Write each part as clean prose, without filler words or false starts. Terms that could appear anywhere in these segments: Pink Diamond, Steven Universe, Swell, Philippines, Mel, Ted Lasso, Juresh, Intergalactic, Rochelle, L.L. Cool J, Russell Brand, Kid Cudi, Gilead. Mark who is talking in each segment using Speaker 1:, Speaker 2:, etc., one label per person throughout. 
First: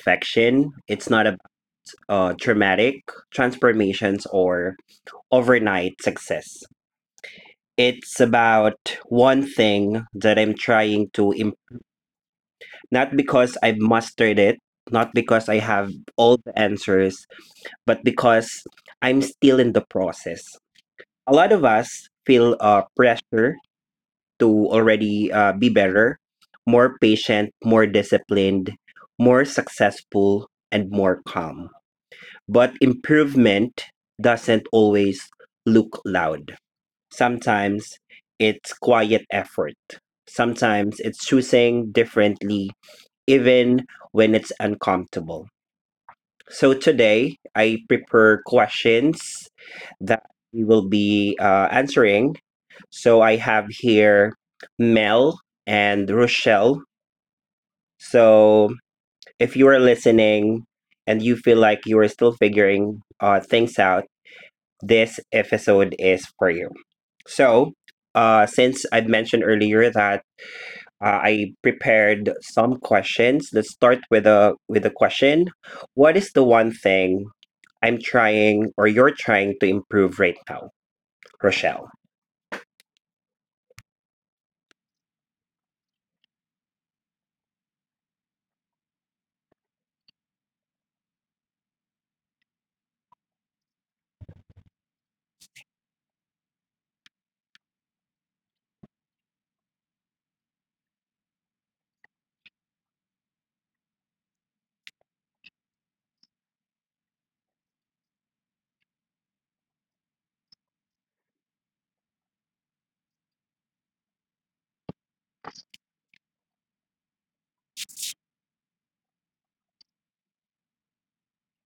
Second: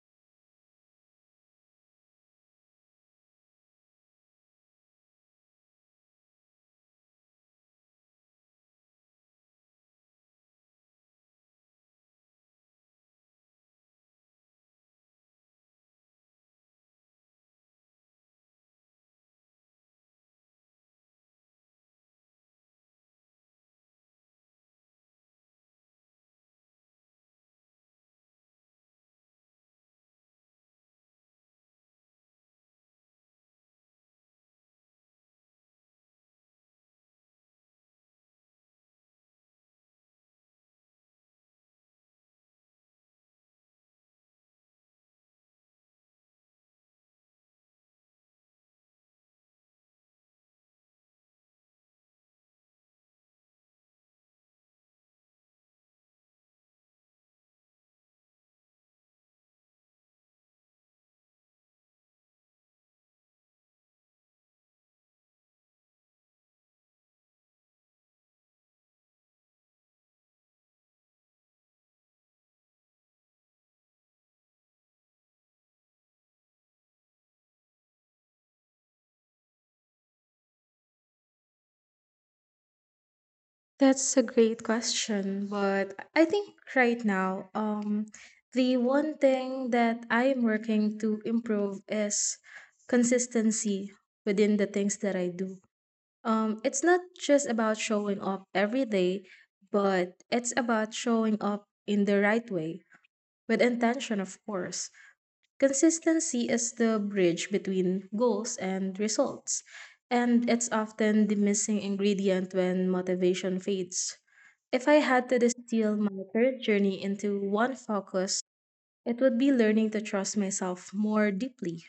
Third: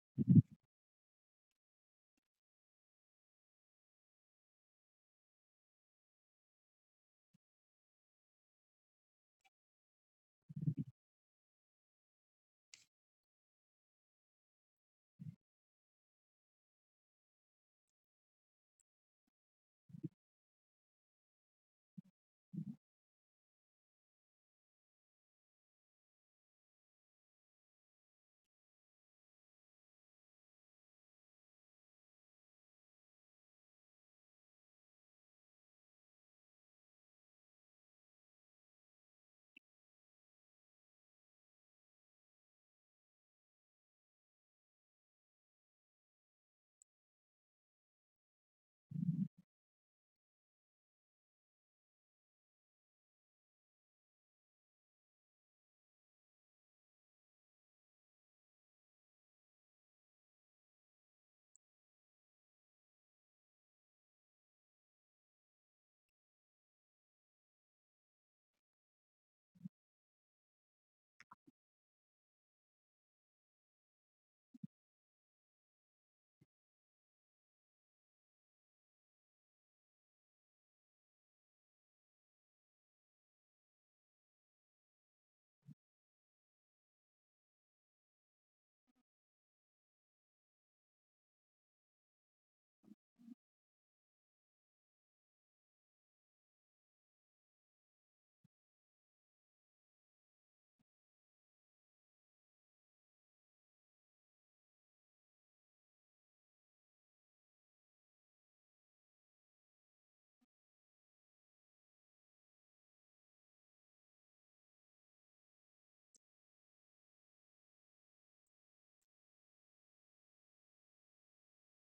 Speaker 1: perfection. It's not about dramatic transformations or overnight success. It's about one thing that I'm trying to not because I've mastered it, not because I have all the answers, but because I'm still in the process. A lot of us feel pressure to already be better, more patient, more disciplined, more successful, and more calm. But improvement doesn't always look loud. Sometimes it's quiet effort. Sometimes it's choosing differently, even when it's uncomfortable. So today, I prepare questions that we will be answering, so I have here Mel and Rochelle. So if you are listening and you feel like you are still figuring things out, this episode is for you. So, since I've mentioned earlier that I prepared some questions, let's start with a question. What is the one thing I'm trying or you're trying to improve right now, Rochelle?
Speaker 2: That's a great question, but I think right now, the one thing that I am working to improve is consistency within the things that I do. It's not just about showing up every day, but it's about showing up in the right way with intention, of course. Consistency is the bridge between goals and results, and it's often the missing ingredient when motivation fades. If I had to distill my current journey into one focus, it would be learning to trust myself more deeply.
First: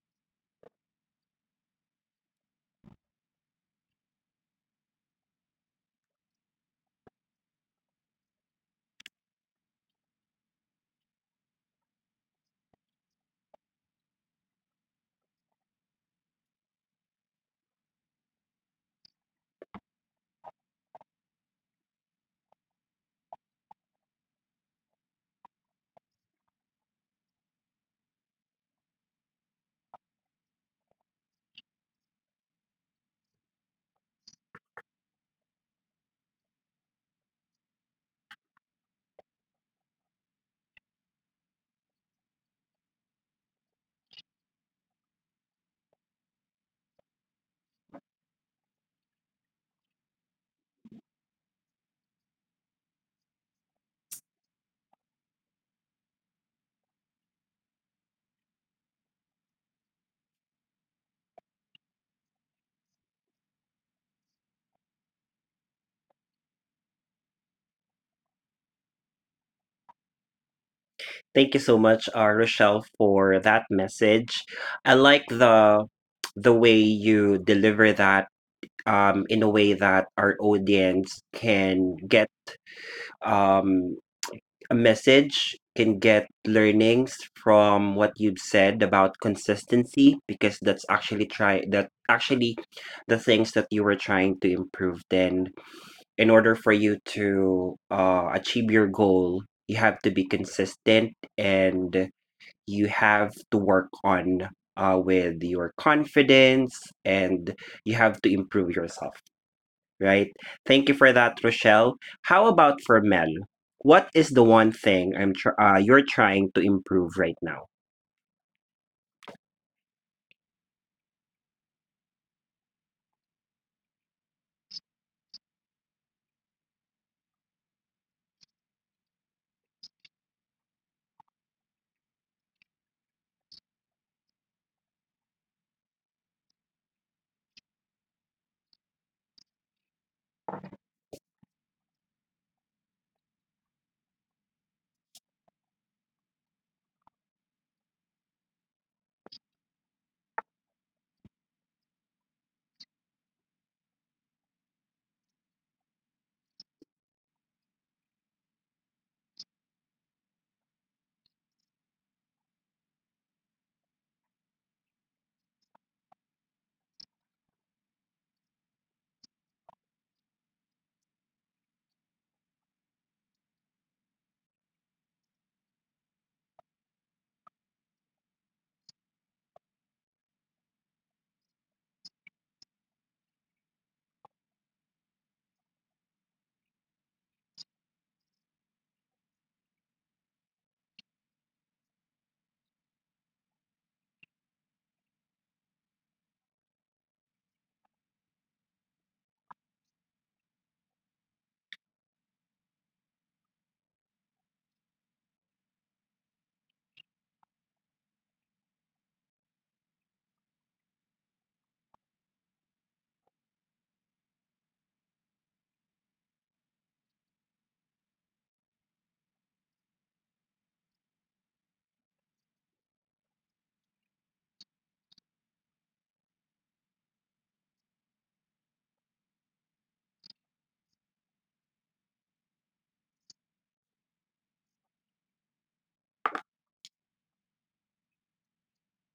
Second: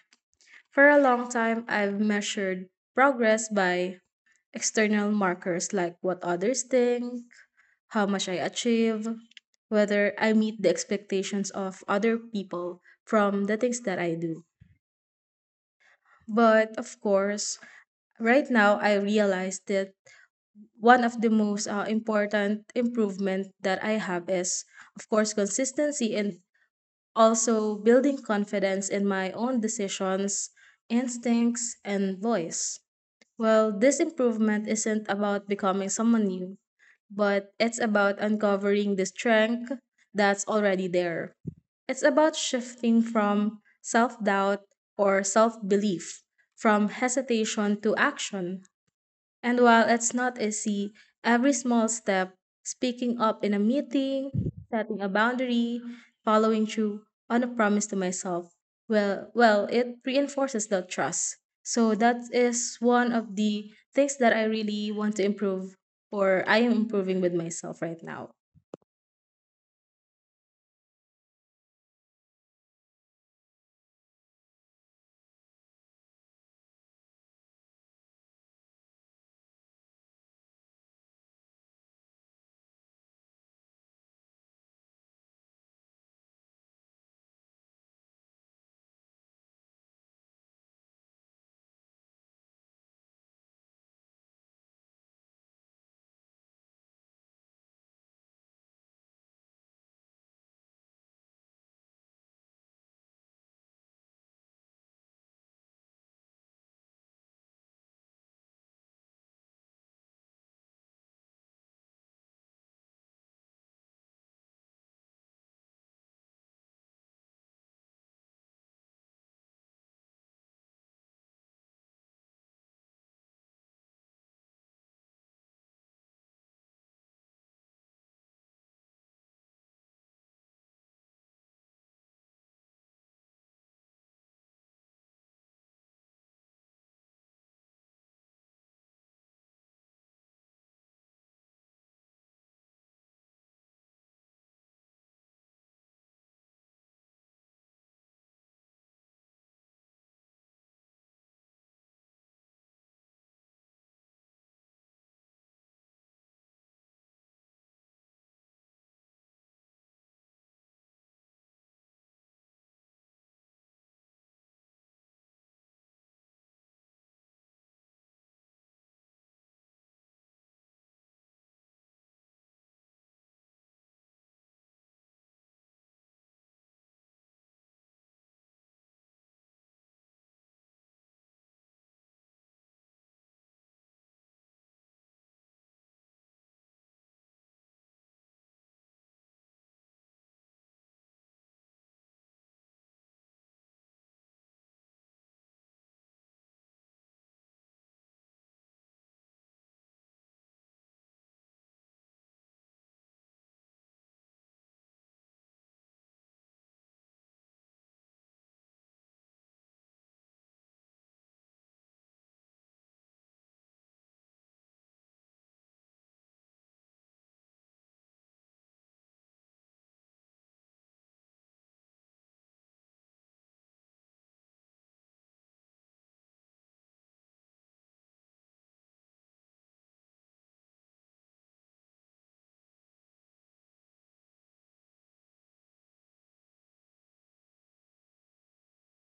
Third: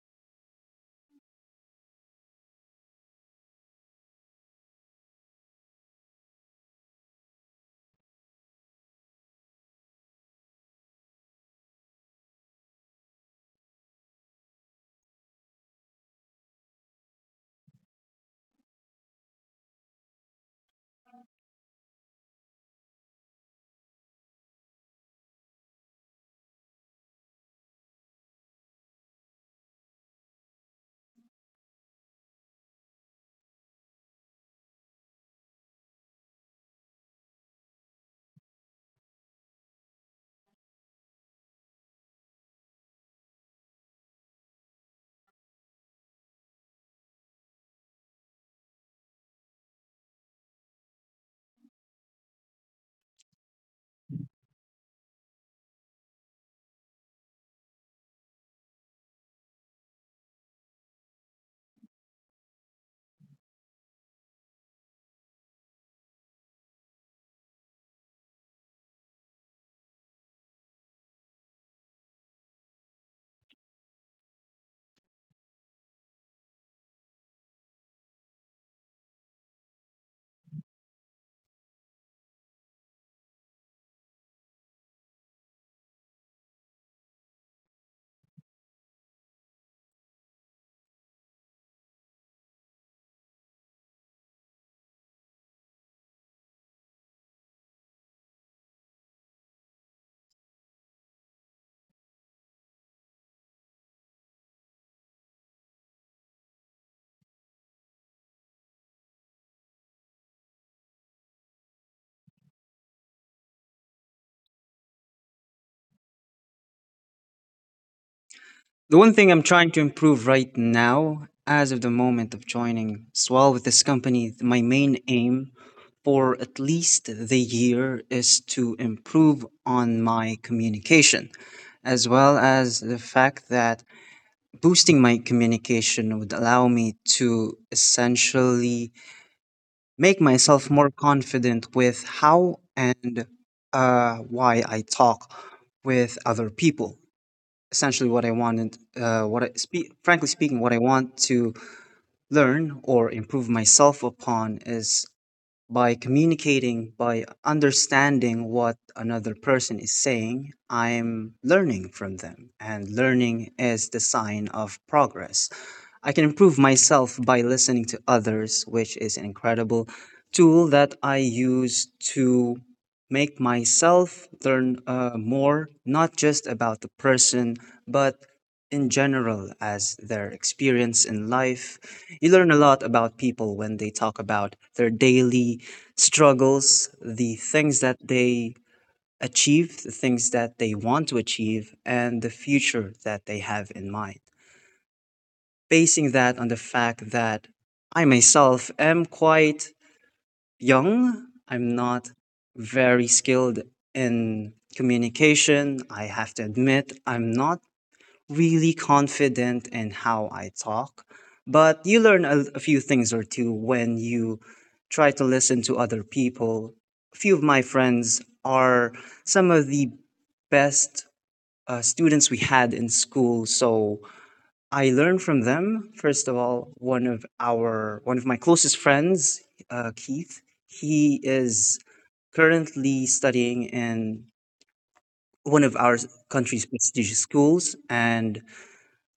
Speaker 2: For a long time, I've measured progress by external markers like what others think, how much I achieve, whether I meet the expectations of other people from the things that I do. But of course, right now I realize that one of the most important improvement that I have is, of course, consistency and also building confidence in my own decisions, instincts, and voice. Well, this improvement isn't about becoming someone new, but it's about uncovering the strength that's already there. It's about shifting from self doubt or self belief, from hesitation to action. And while it's not easy, every small step, speaking up in a meeting, setting a boundary, following through on a promise to myself, it reinforces that trust. So that is one of the things that I really want to improve or I am improving with myself right now.
Speaker 1: Thank you so much, Rochelle, for that message. I like the way you deliver that, in a way that our audience can get, um, a message, can get learnings from what you've said about consistency, because that actually the things that you were trying to improve. Then, in order for you to achieve your goal, you have to be consistent, and you have to work on, with your confidence, and you have to improve yourself, right? Thank you for that, Rochelle. How about for Mel? What is the one thing you're trying to improve right now?
Speaker 3: The one thing I'm trying to improve right now, as of the moment of joining Swell with this company, my main aim for at least the year is to improve on my communication, as well as the fact that boosting my communication would allow me to essentially make myself more confident with how and why I talk with other people essentially what I wanted, what I speak, frankly speaking, what I want to learn or improve myself upon is by communicating, by understanding what another person is saying, I'm learning from them. And learning is the sign of progress. I can improve myself by listening to others, which is an incredible tool that I use to make myself learn more, not just about the person, but in general as their experience in life. You learn a lot about people when they talk about their daily struggles, the things that they achieve, the things that they want to achieve, and the future that they have in mind. Basing that on the fact that I myself am quite young, I'm not very skilled in communication. I have to admit, I'm not really confident in how I talk, but you learn a few things or two when you try to listen to other people. A few of my friends are some of the best students we had in school, so I learned from them. First of all, one of my closest friends, Keith, he is currently studying in one of our country's prestigious schools and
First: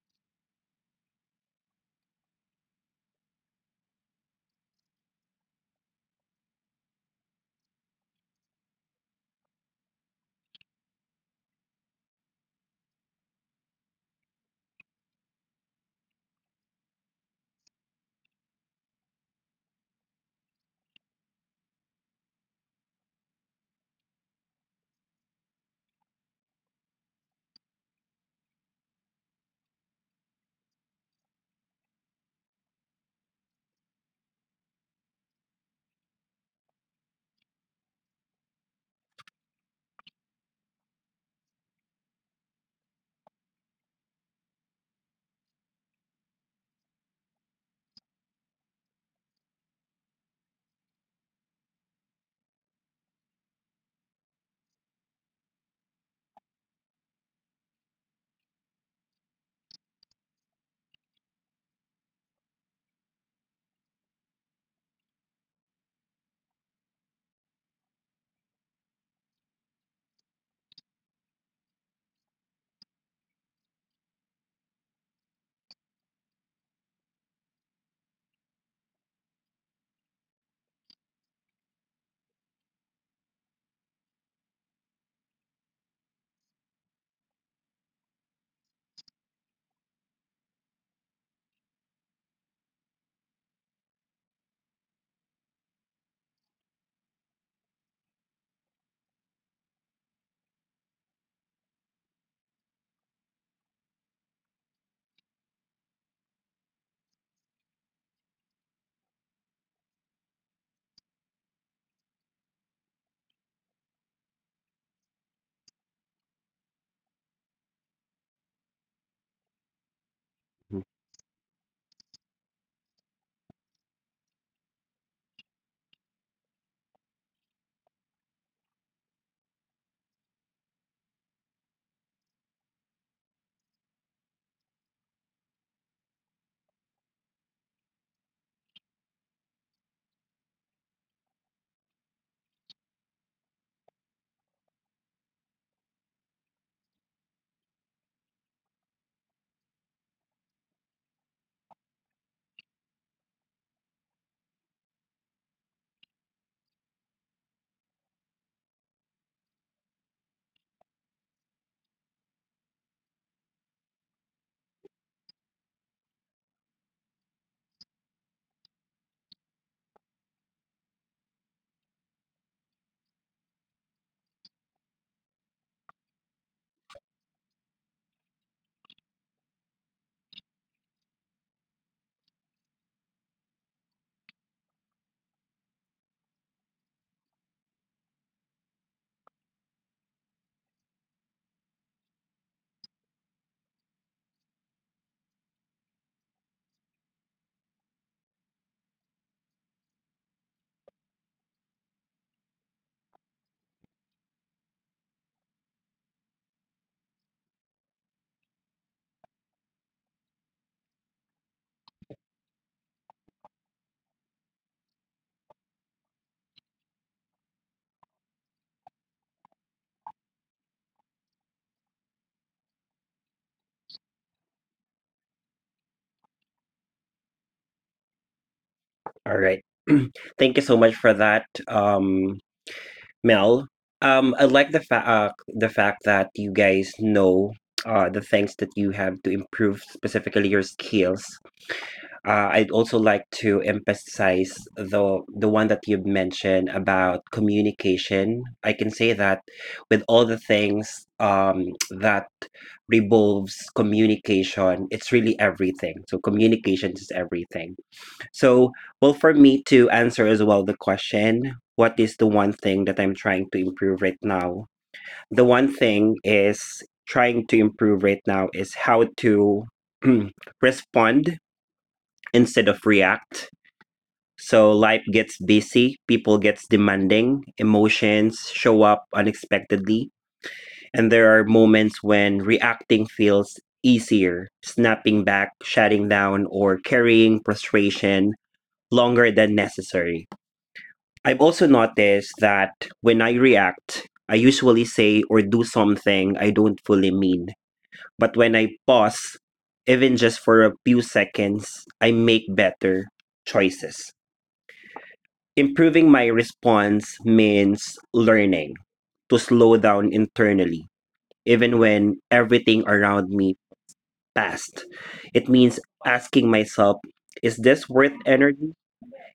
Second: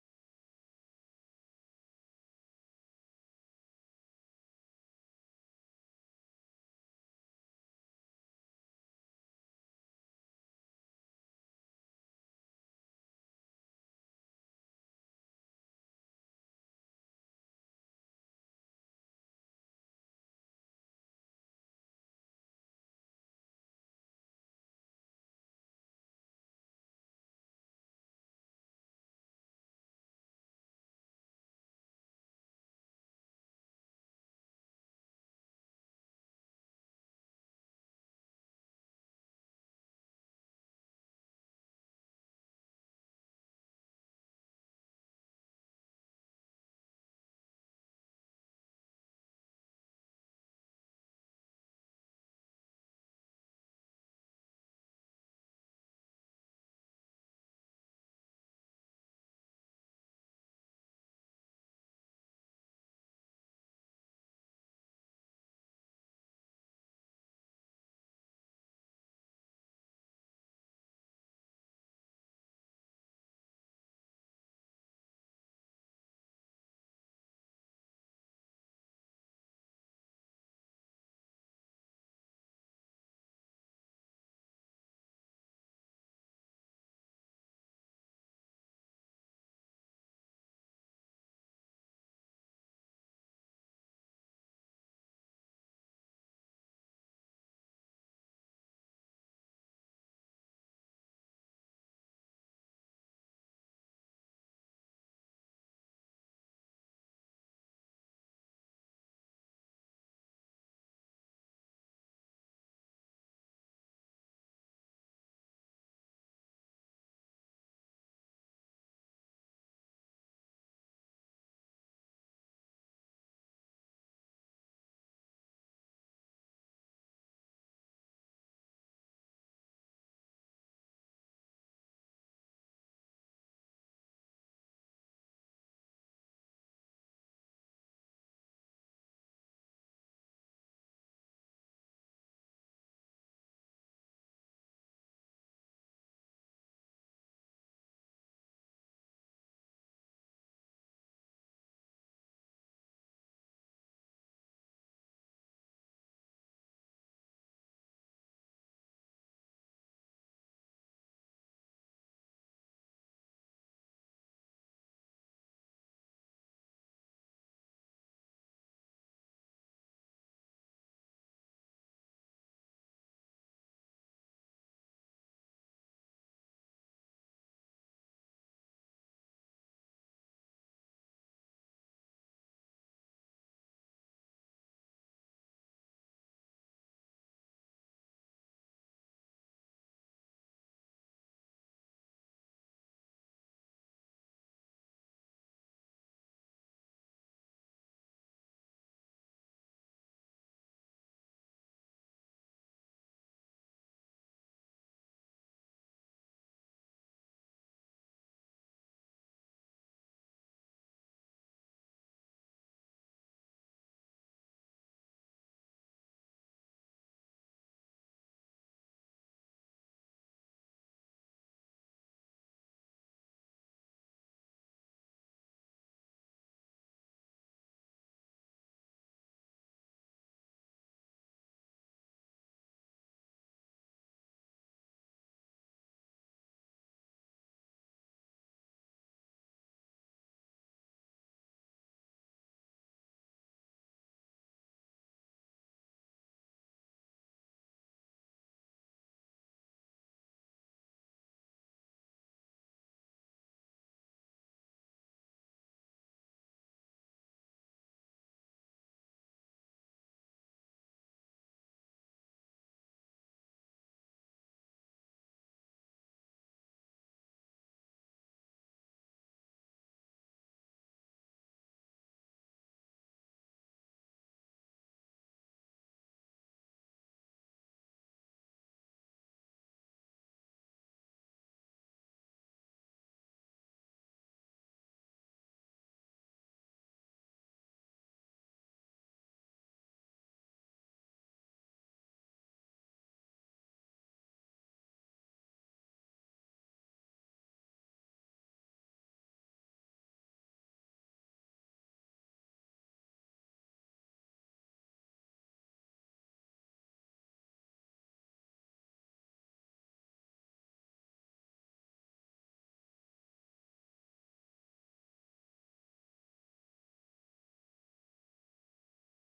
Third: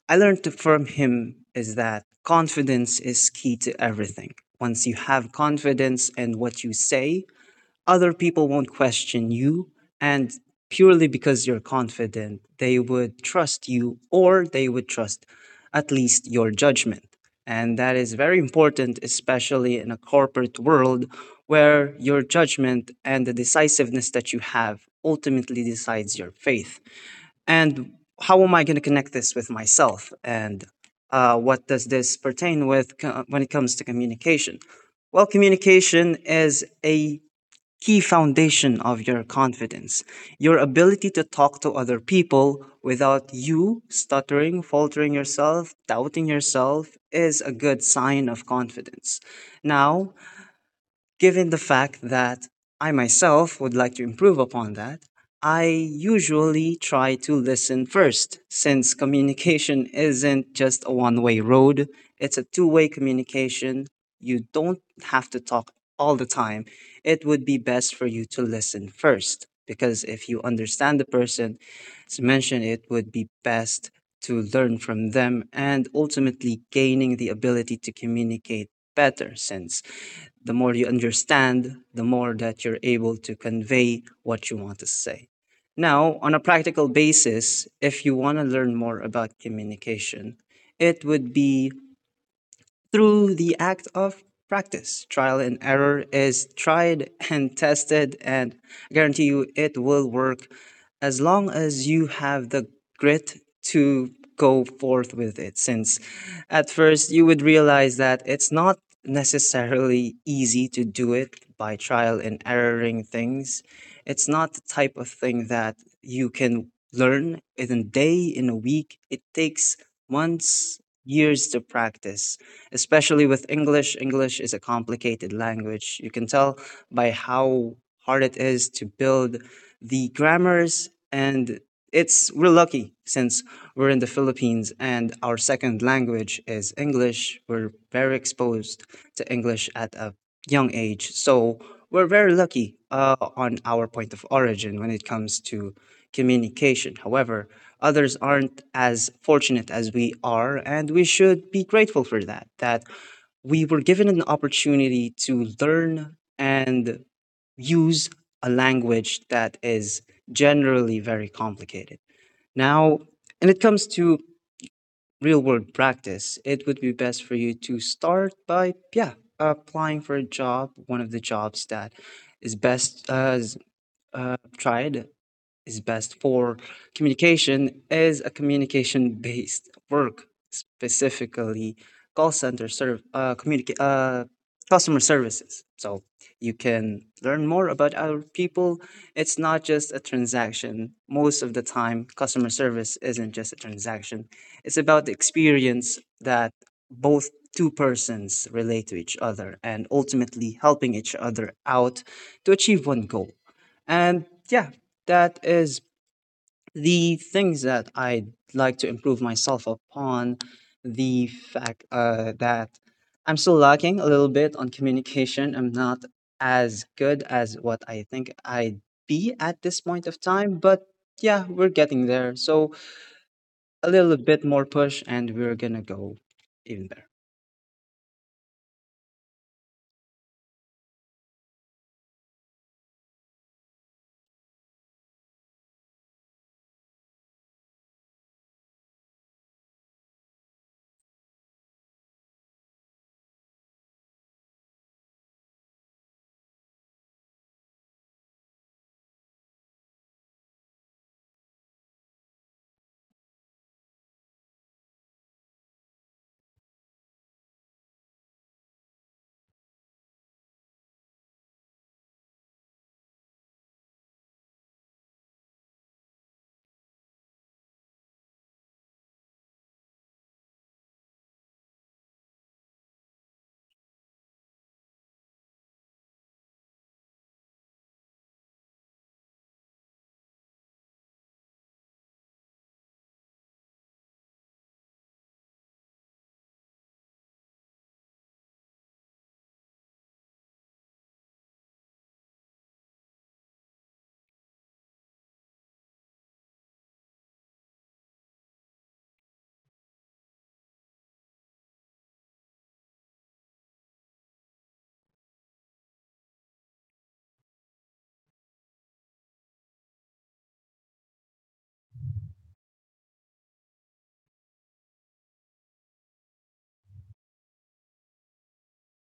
Speaker 3: I learned from him is that confidence is key to everything. Once you have confidence in what you say, other people won't question you. And purely because you're confident, they would trust you or they would trust at least your judgment. And that is very important, especially in a corporate world where your judgment and the decisiveness that you have ultimately decides your faith. And how am I going to connect this with myself, and what does this pertain when it comes to communication? Well, communication is a key foundation of your confidence. Your ability to talk to other people without you stuttering, faltering yourself, doubting yourself is a good sign of confidence. Now, given the fact that I myself would like to improve upon that, I usually try to listen first since communication isn't just a one way road, it's a two-way communication. You don't have to talk all the time. It would be best for you to listen first because if you understand the person, as mentioned, it would be best to learn from them and ultimately gaining the ability to communicate better since the more you understand, the more that you're able to convey what you want to say. Now, on a practical basis, if you want to learn more about communication, it would be through the act of practice. Trial and error is tried and tested, and I guarantee you it will work as long as you have the grit to go forth with it. Since at first you would realize that it's not necessarily easy to do it by trial and erroring things. It's not the type of thing that you can learn in a day, in a week. It takes
Speaker 1: Mhm.
Speaker 3: months, years to practice, especially with English. English is a complicated language. You can tell by how hard it is to build the grammars, and it's we're lucky since we're in the Philippines and our second language is English. We're very exposed to English at a young age. So we're very lucky on our point of origin when it comes to communication. However, others aren't as fortunate as we are, and we should be grateful for that, that we were given an opportunity to learn and use a language that is generally very complicated. Now, when it comes to real world practice, it would be best for you to start by, yeah, applying for a job. One of the jobs that is best uh, is, uh, tried is best for communication is a communication based work, specifically call center customer services. So you can learn more about our people. It's not just a transaction. Most of the time customer service isn't just a transaction. It's about the experience that both two persons relate to each other and ultimately helping each other out to achieve one goal. And yeah, that is the things that I'd like to improve myself upon. The fact that I'm still lacking a little bit on communication. I'm not as good as what I think I'd be at this point of time, but yeah, we're getting there. So a little bit more push, and we're gonna go even better.
Speaker 1: All right. Thank you so much for that, Mel. I like the fact that you guys know the things that you have to improve, specifically your skills. I'd also like to emphasize the one that you've mentioned about communication. I can say that with all the things, that revolves communication, it's really everything. So communication is everything. So, well, for me to answer as well the question, what is the one thing that I'm trying to improve right now? The one thing is trying to improve right now is how to respond instead of react. So life gets busy, people gets demanding, emotions show up unexpectedly, and there are moments when reacting feels easier, snapping back, shutting down, or carrying frustration longer than necessary. I've also noticed that when I react, I usually say or do something I don't fully mean. But when I pause, even just for a few seconds, I make better choices. Improving my response means learning to slow down internally, even when everything around me passed. It means asking myself, is this worth energy?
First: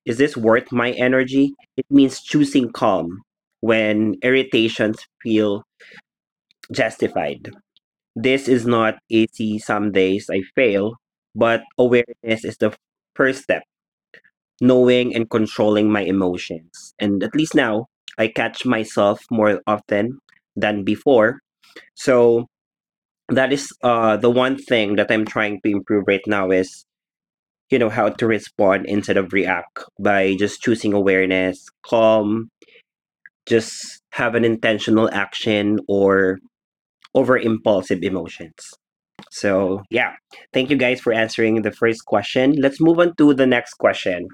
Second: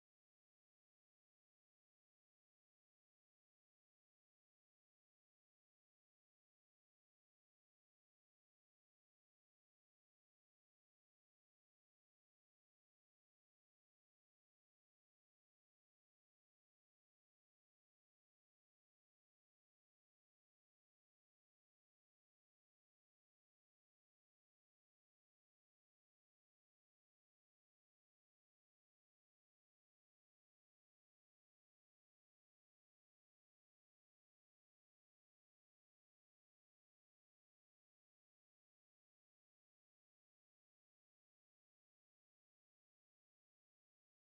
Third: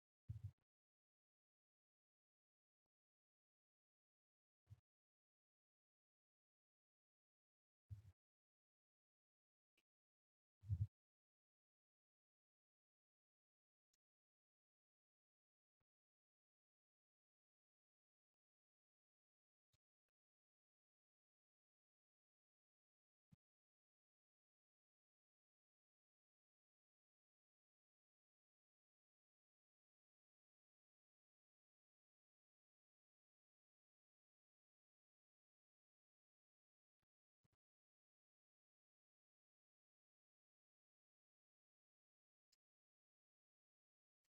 Speaker 1: Is this worth my energy? It means choosing calm when irritations feel justified. This is not easy. Some days I fail, but awareness is the first step, knowing and controlling my emotions. And at least now, I catch myself more often than before. So that is the one thing that I'm trying to improve right now is how to respond instead of react by just choosing awareness, calm, just have an intentional action or over impulsive emotions. So yeah, thank you guys for answering the first question. Let's move on to the next question.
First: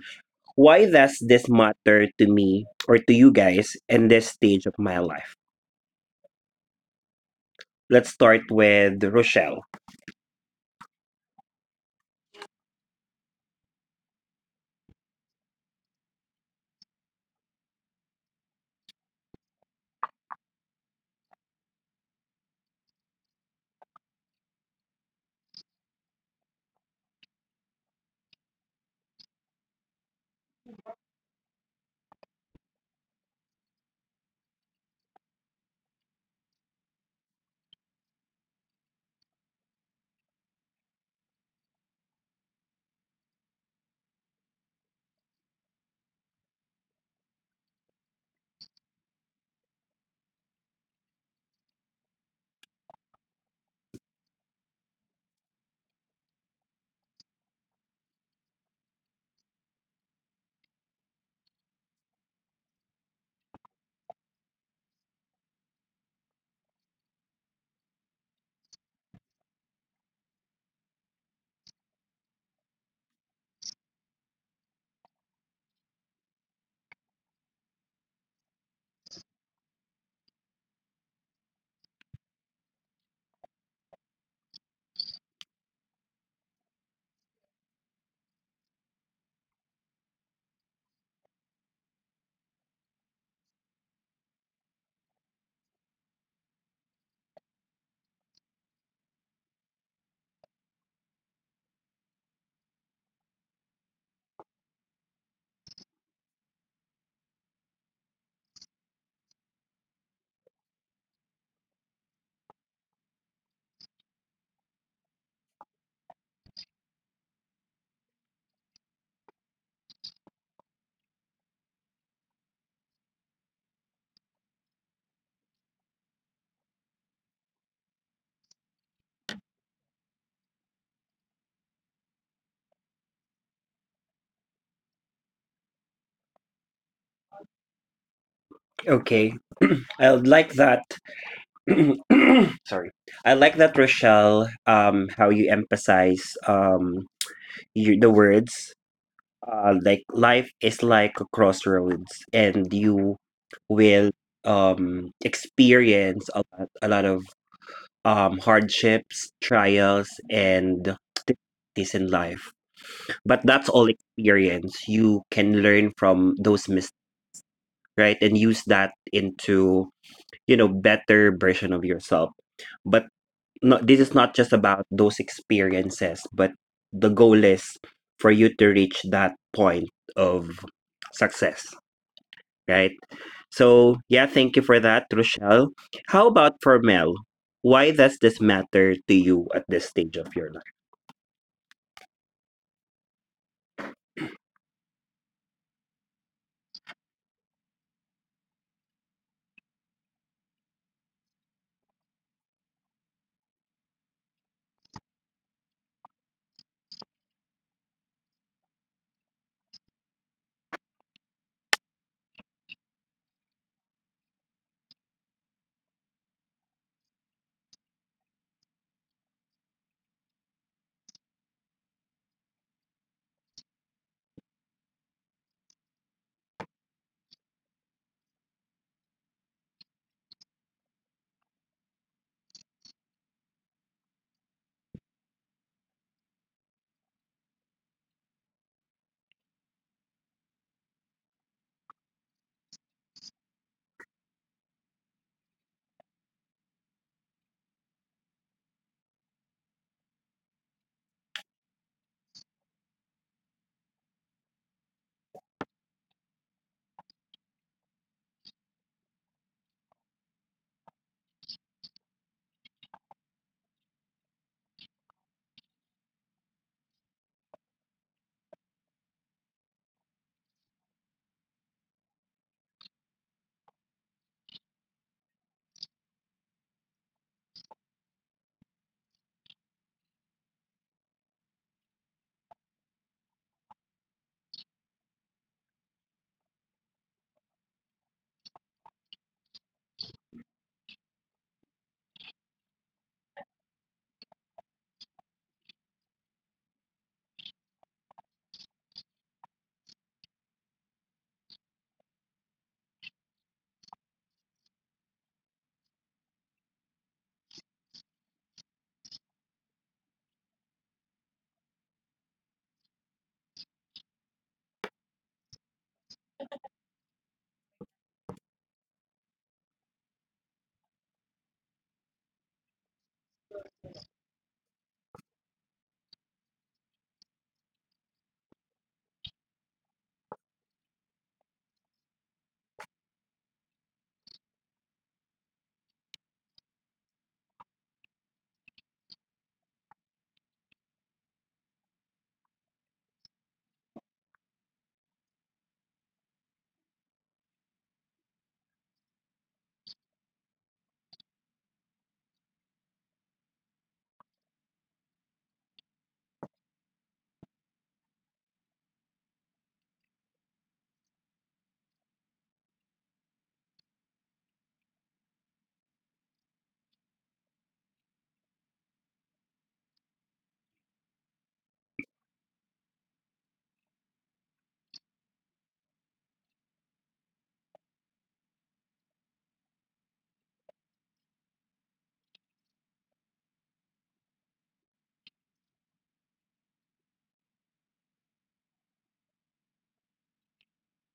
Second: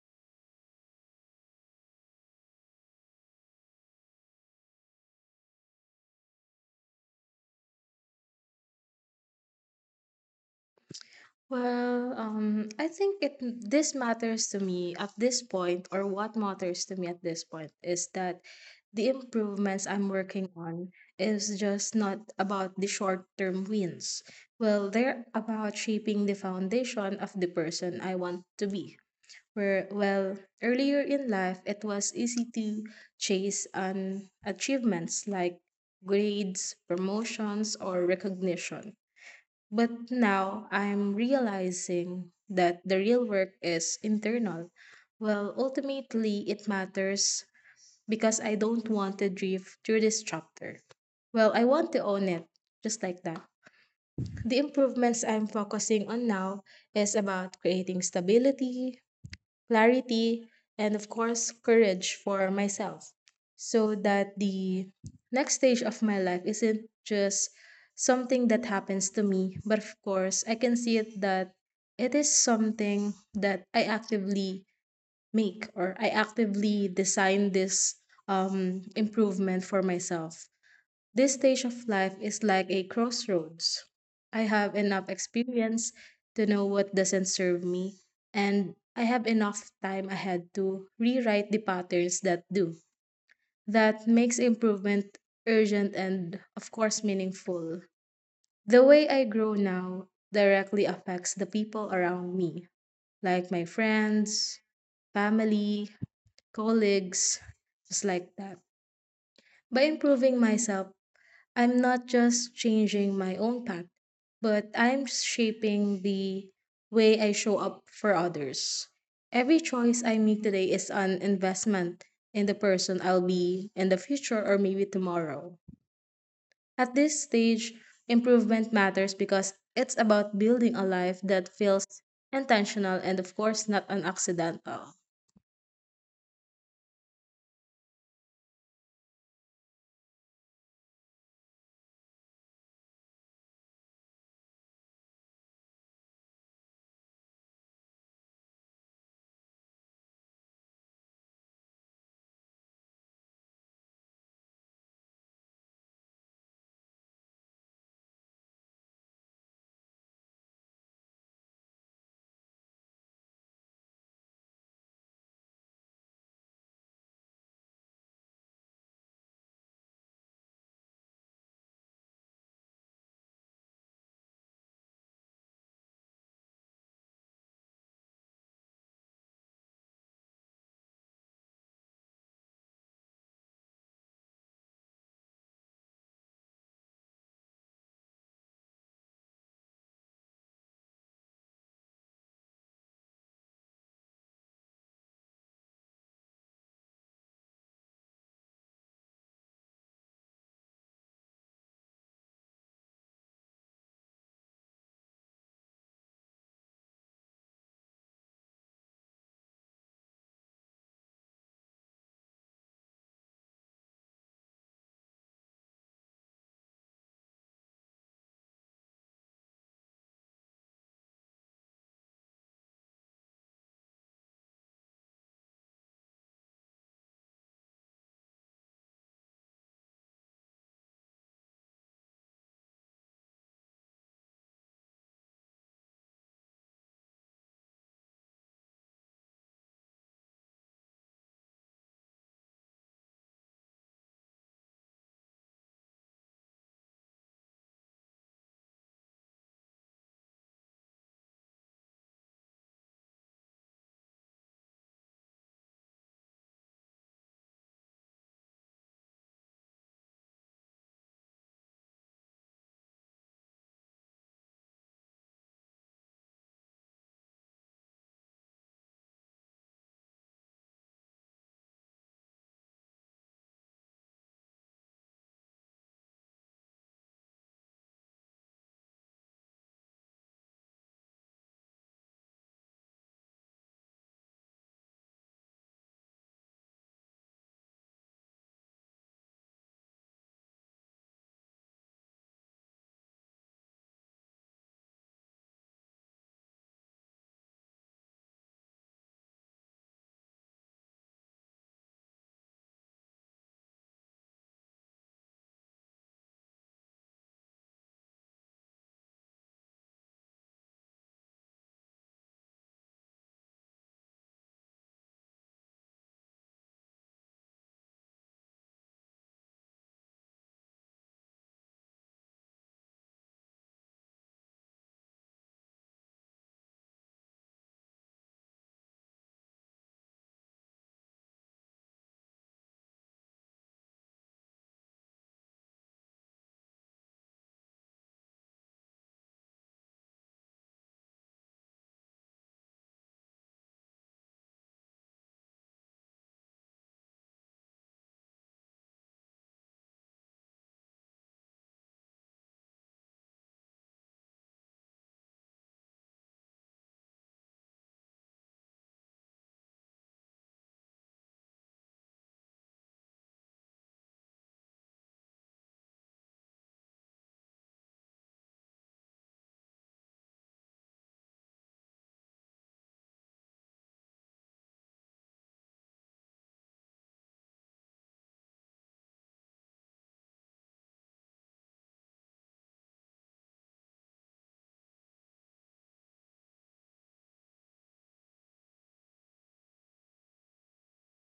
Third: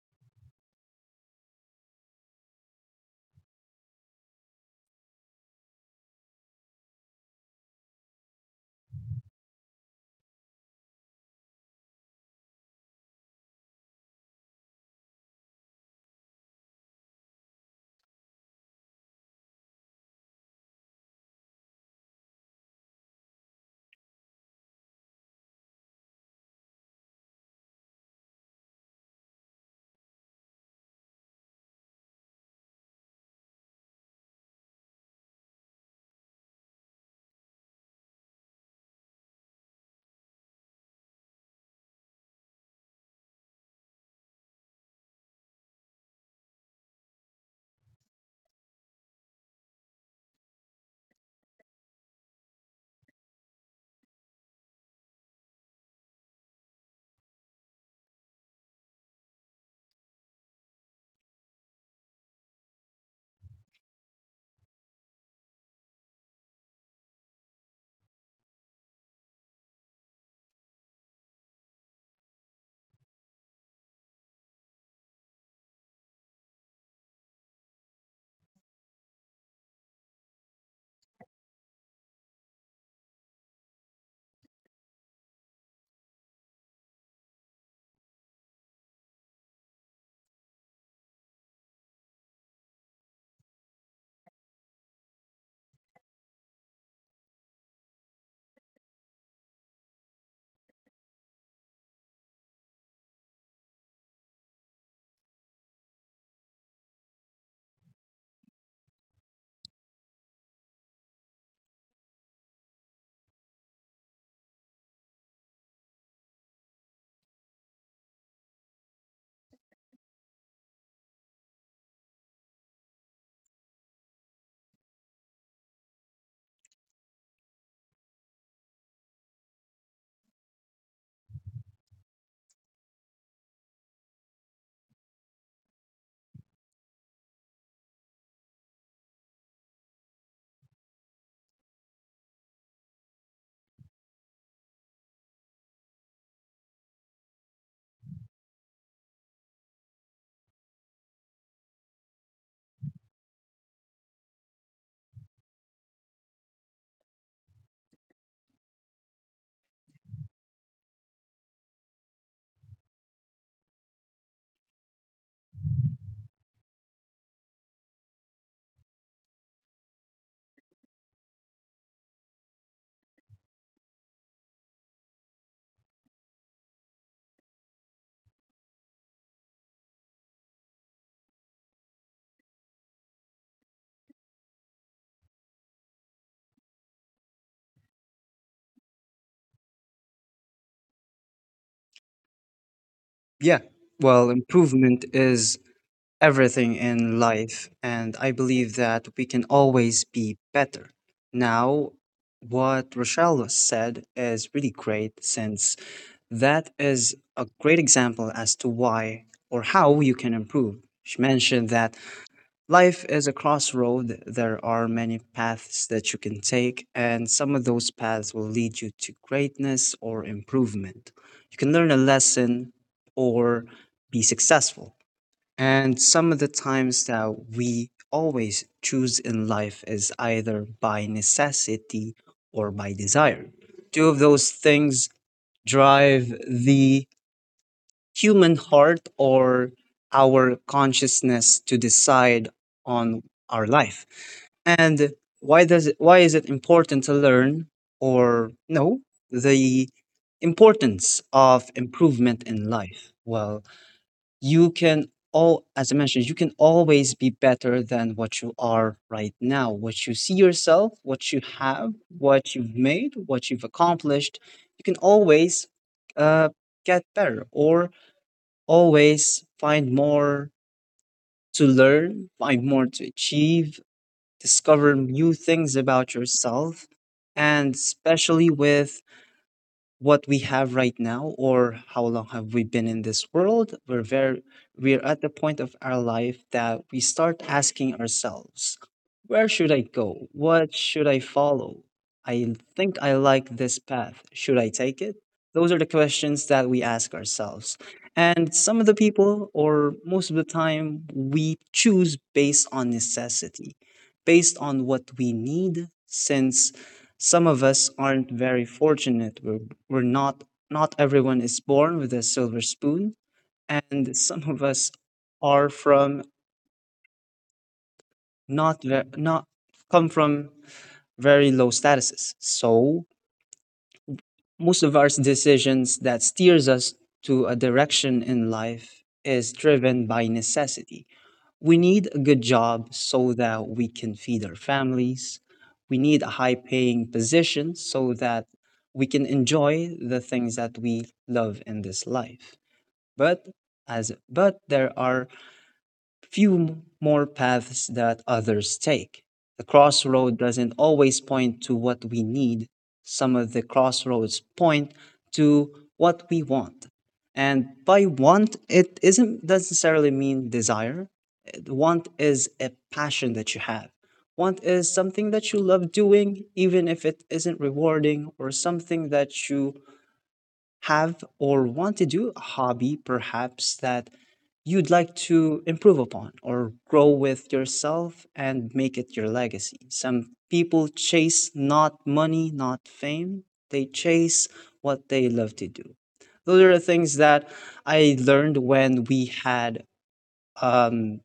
Speaker 1: Why does this matter to me or to you guys in this stage of my life? Let's start with Rochelle.
Speaker 2: Well, I think it this matters to me at this point, or what matters to me at this point is that the improvements I'm working on is just not about the short-term wins. Well, they're about shaping the foundation of the person I want to be. Earlier in life, it was easy to chase on achievements like grades, promotions, or recognition. But now I'm realizing that the real work is internal. Well, ultimately, it matters because I don't want to drift through this chapter. Well, I want to own it, just like that. The improvements I'm focusing on now is about creating stability, clarity, and of course, courage for myself so that the next stage of my life isn't just something that happens to me, but of course, I can see it that it is something that I actively make or I actively design this improvement for myself. This stage of life is like a crossroads. I have enough experience to know what doesn't serve me, and I have enough time ahead to rewrite the patterns that do. That makes improvement urgent and, of course, meaningful. The way I grow now directly affects the people around me, like my friends, family, colleagues, just like that. By improving myself, I'm not just changing my own path, but I'm shaping the way I show up for others. Every choice I make today is an investment in the person I'll be in the future or maybe tomorrow. At this stage, improvement matters because it's about building a life that feels intentional and, of course, not an accidental.
Speaker 1: Okay. I like that. Sorry. I like that, Rochelle, how you emphasize, you, the words, uh, like life is like a crossroads, and you will, experience a lot of, hardships, trials, and difficulties in life. But that's all experience. You can learn from those mistakes, right? And use that into, you know, better version of yourself. But no, this is not just about those experiences, but the goal is for you to reach that point of success, right? So, yeah, thank you for that, Rochelle. How about for Mel? Why does this matter to you at this stage of your life?
Speaker 3: Yeah. Well, improvement is everything in life, and I believe that we can always be better. Now, what Rochelle said is really great since that is a great example as to why or how you can improve. She mentioned that life is a crossroad. There are many paths that you can take, and some of those paths will lead you to greatness or improvement. You can learn a lesson or be successful. And some of the times that we always choose in life is either by necessity or by desire. Two of those things drive the human heart or our consciousness to decide on our life. And why does it, why is it important to learn or know the importance of improvement in life? Well, you can, all as I mentioned, you can always be better than what you are right now, what you see yourself, what you have, what you've made, what you've accomplished. You can always uh, get better or always find more to learn, find more to achieve, discover new things about yourself, and especially with what we have right now or how long have we been in this world, we're very we're at the point of our life that we start asking ourselves, where should I go? What should I follow? I think I like this path. Should I take it? Those are the questions that we ask ourselves. And some of the people or most of the time we choose based on necessity, based on what we need since some of us aren't very fortunate. We're not not everyone is born with a silver spoon, and some of us are from not ve- not come from very low statuses. So most of our decisions that steers us to a direction in life is driven by necessity. We need a good job so that we can feed our families. We need a high paying position so that we can enjoy the things that we love in this life. But as but there are few m- more paths that others take. The crossroad doesn't always point to what we need. Some of the crossroads point to what we want. And by want, it isn't doesn't necessarily mean desire. It- Want is a passion that you have. Want is something that you love doing, even if it isn't rewarding, or something that you have or want to do, a hobby perhaps that you'd like to improve upon or grow with yourself and make it your legacy. Some people chase not money, not fame, they chase what they love to do. Those are the things that I learned when we had um,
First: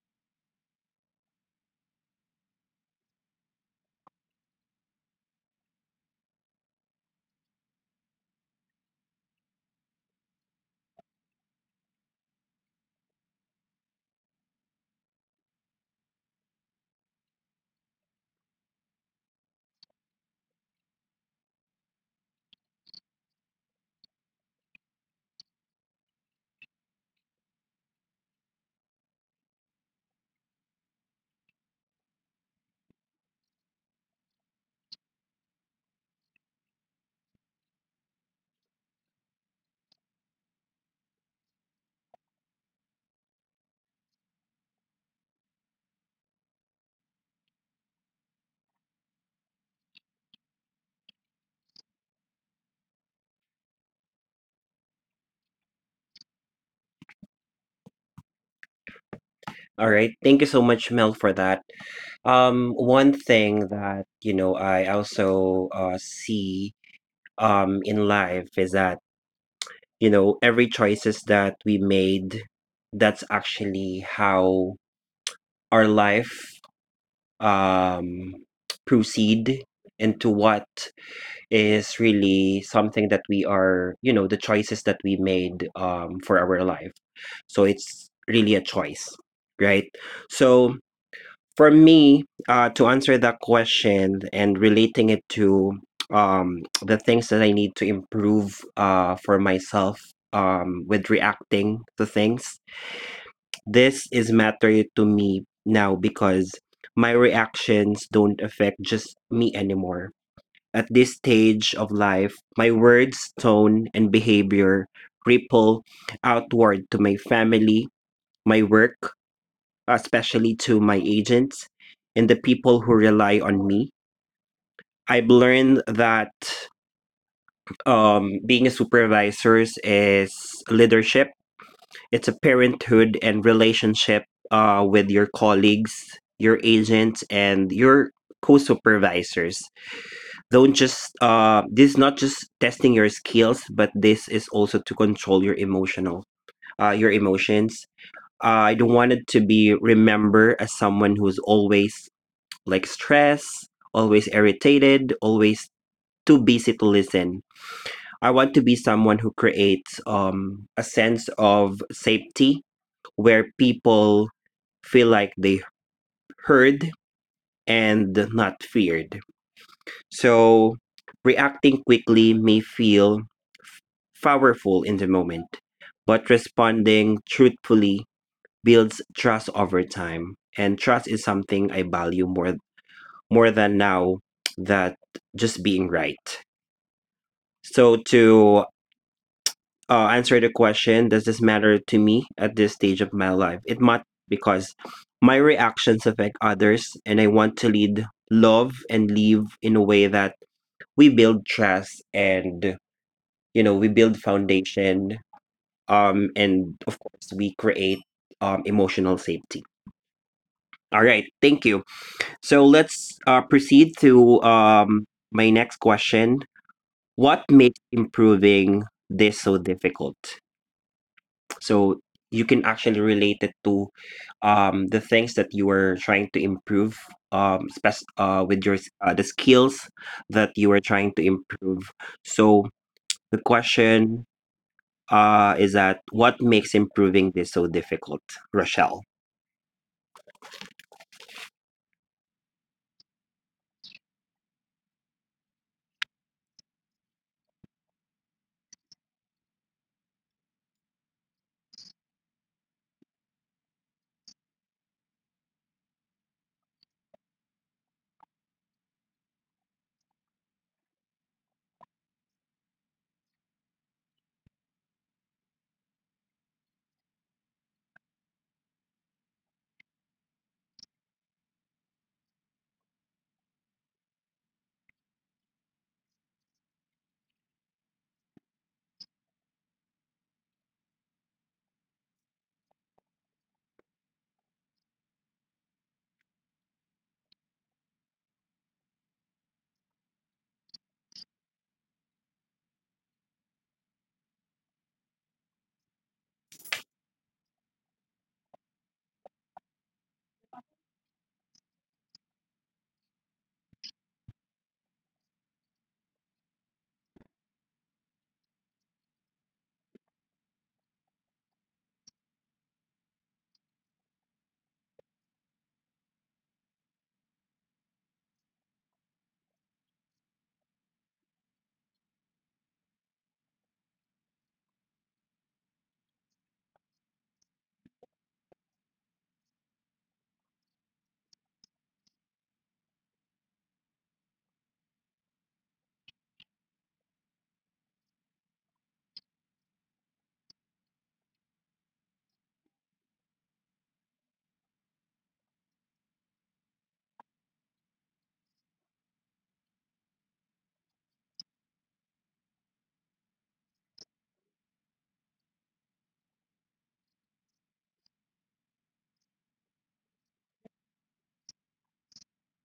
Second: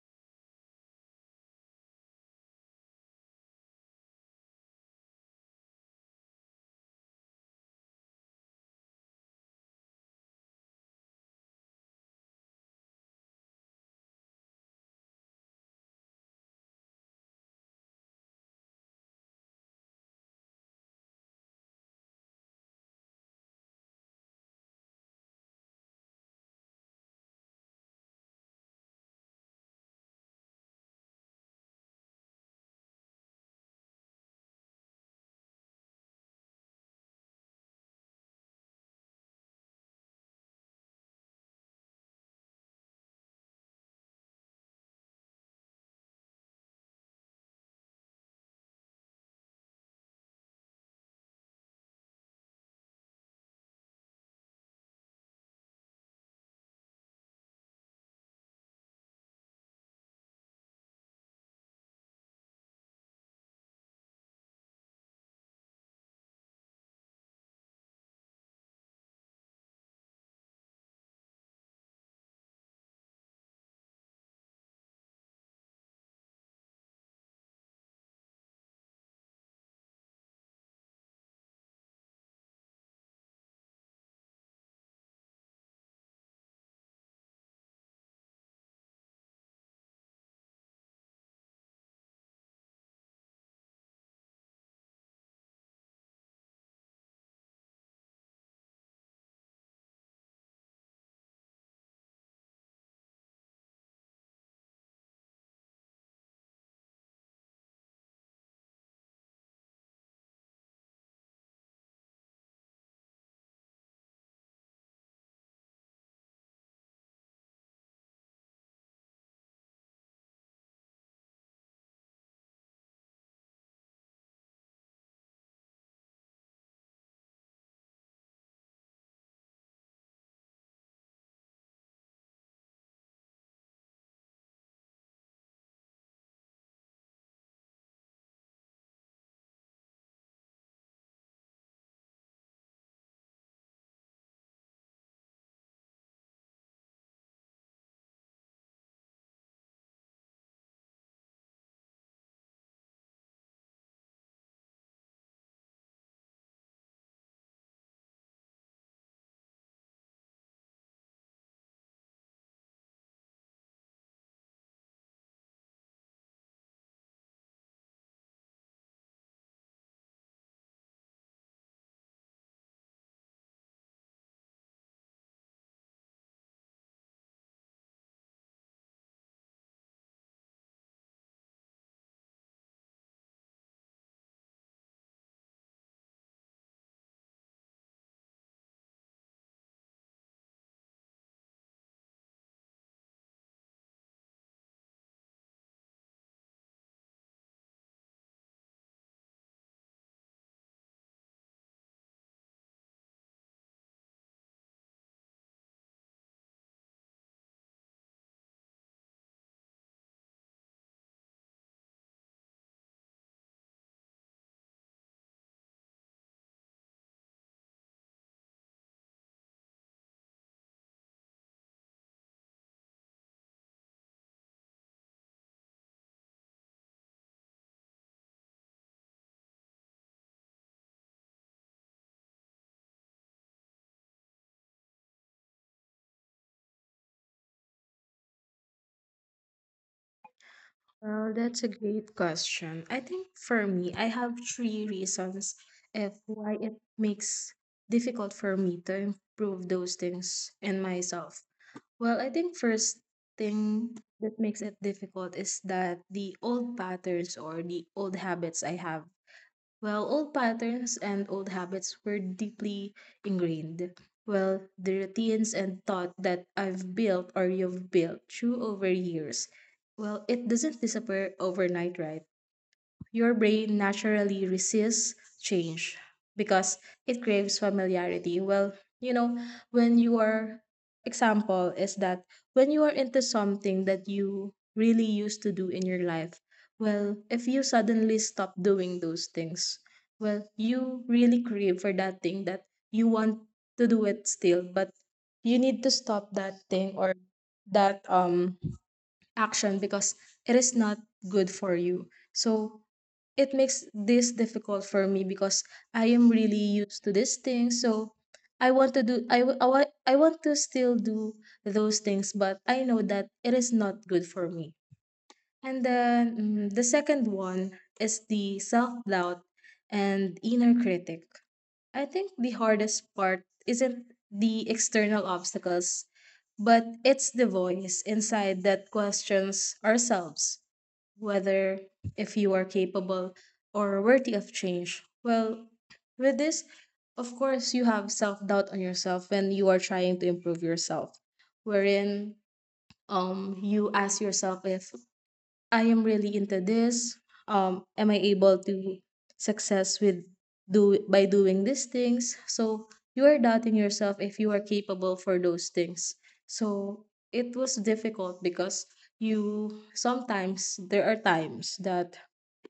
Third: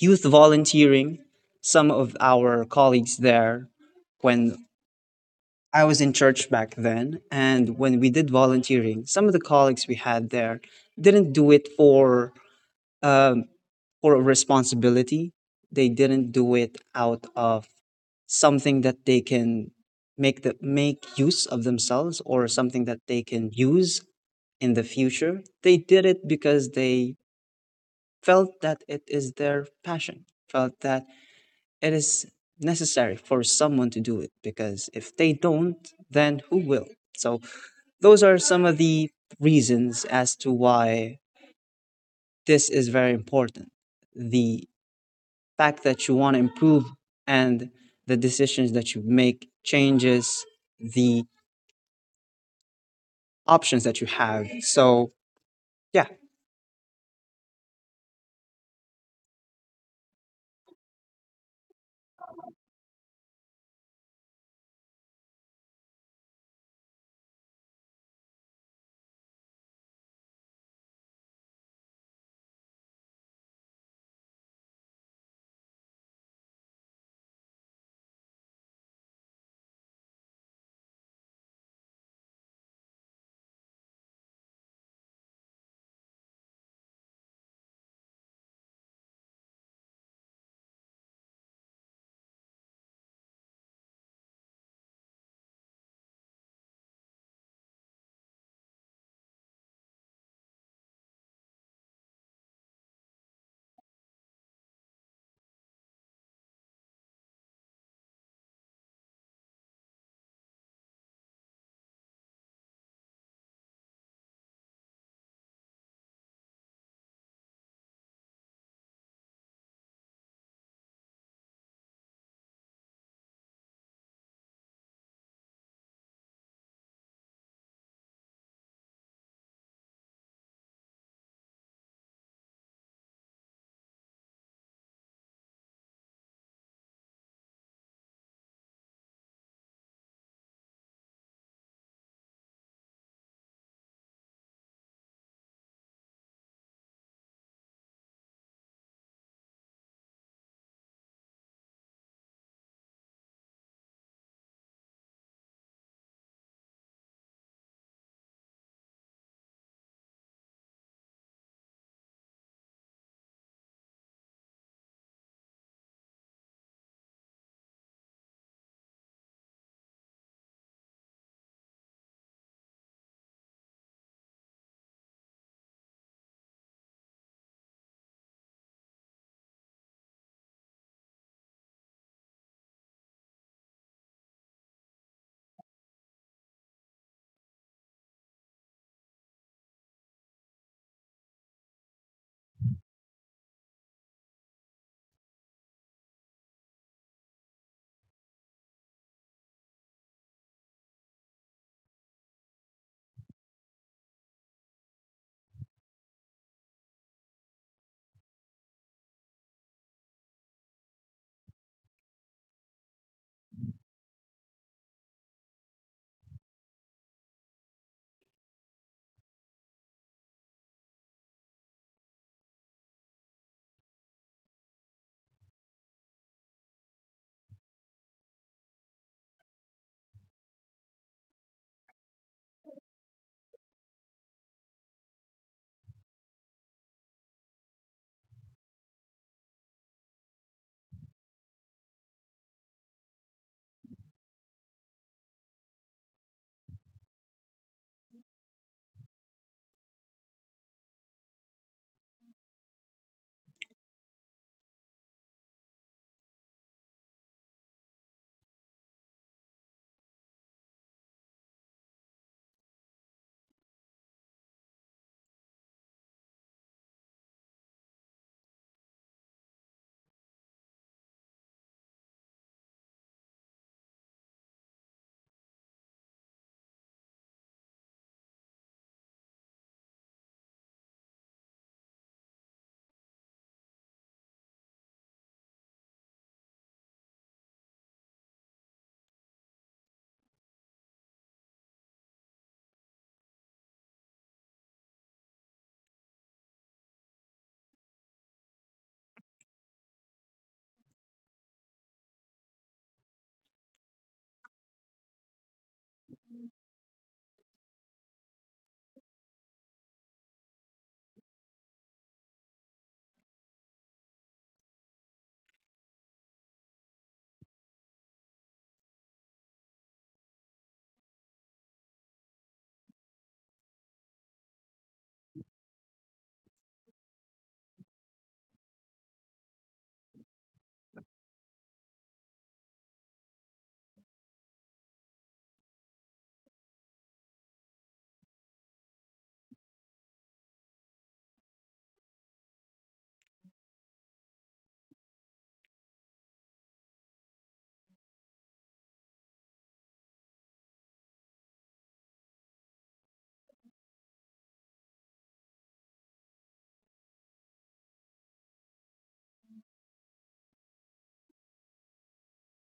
Speaker 3: youth volunteering. Some of our colleagues there, when I was in church back then, and when we did volunteering, some of the colleagues we had there didn't do it um, for a responsibility. They didn't do it out of something that they can make the make use of themselves or something that they can use in the future. They did it because they felt that it is their passion, felt that it is necessary for someone to do it because if they don't, then who will? So, those are some of the reasons as to why this is very important. The fact that you want to improve and the decisions that you make changes the options that you have. So, yeah.
Speaker 1: All right. Thank you so much, Mel, for that. One thing that, you know, I also see, in life is that, you know, every choices that we made, that's actually how our life, um, proceed into what is really something that we are, you know, the choices that we made, for our life. So it's really a choice, right? So for me, to answer that question and relating it to, the things that I need to improve, for myself, with reacting to things, this is matter to me now because my reactions don't affect just me anymore. At this stage of life, my words, tone, and behavior ripple outward to my family, my work, especially to my agents and the people who rely on me. I've learned that, being a supervisor is leadership. It's a parenthood and relationship with your colleagues, your agents, and your co-supervisors. Don't just this is not just testing your skills, but this is also to control your your emotions. I don't want it to be remember as someone who's always like stress, always irritated, always too busy to listen. I want to be someone who creates, a sense of safety where people feel like they heard and not feared. So reacting quickly may feel f- powerful in the moment, but responding truthfully builds trust over time. And trust is something I value more than now that just being right. So to answer the question, does this matter to me at this stage of my life? It might because my reactions affect others, and I want to lead love and live in a way that we build trust and, you know, we build foundation. And of course we create, emotional safety. All right, thank you. So let's, proceed to, my next question. What makes improving this so difficult, so you can actually relate it to, the things that you were trying to improve, with your the skills that you were trying to improve. So the question, is that what makes improving this so difficult, Rochelle?
Speaker 2: Well, that's a great question. I think for me, I have three reasons of why it makes difficult for me to improve those things in myself. Well, I think first thing that makes it difficult is that the old patterns or the old habits I have, well, old patterns and old habits were deeply ingrained. Well, the routines and thought that I've built or you've built through over years. Well, it doesn't disappear overnight, right? Your brain naturally resists change because it craves familiarity. Well, you know, when you are example is that when you are into something that you really used to do in your life, well, if you suddenly stop doing those things, well, you really crave for that thing that you want to do it still, but you need to stop that thing or that action because it is not good for you. So it makes this difficult for me because I am really used to this thing. So I want to still do those things, but I know that it is not good for me. And then the second one is the self doubt and inner critic. I think the hardest part isn't the external obstacles, but it's the voice inside that questions ourselves whether if you are capable or worthy of change. Well, with this, of course, you have self doubt on yourself when you are trying to improve yourself, wherein you ask yourself if I am really into this. Am I able to success with do by doing these things? So you are doubting yourself if you are capable for those things. So it was difficult because you sometimes there are times that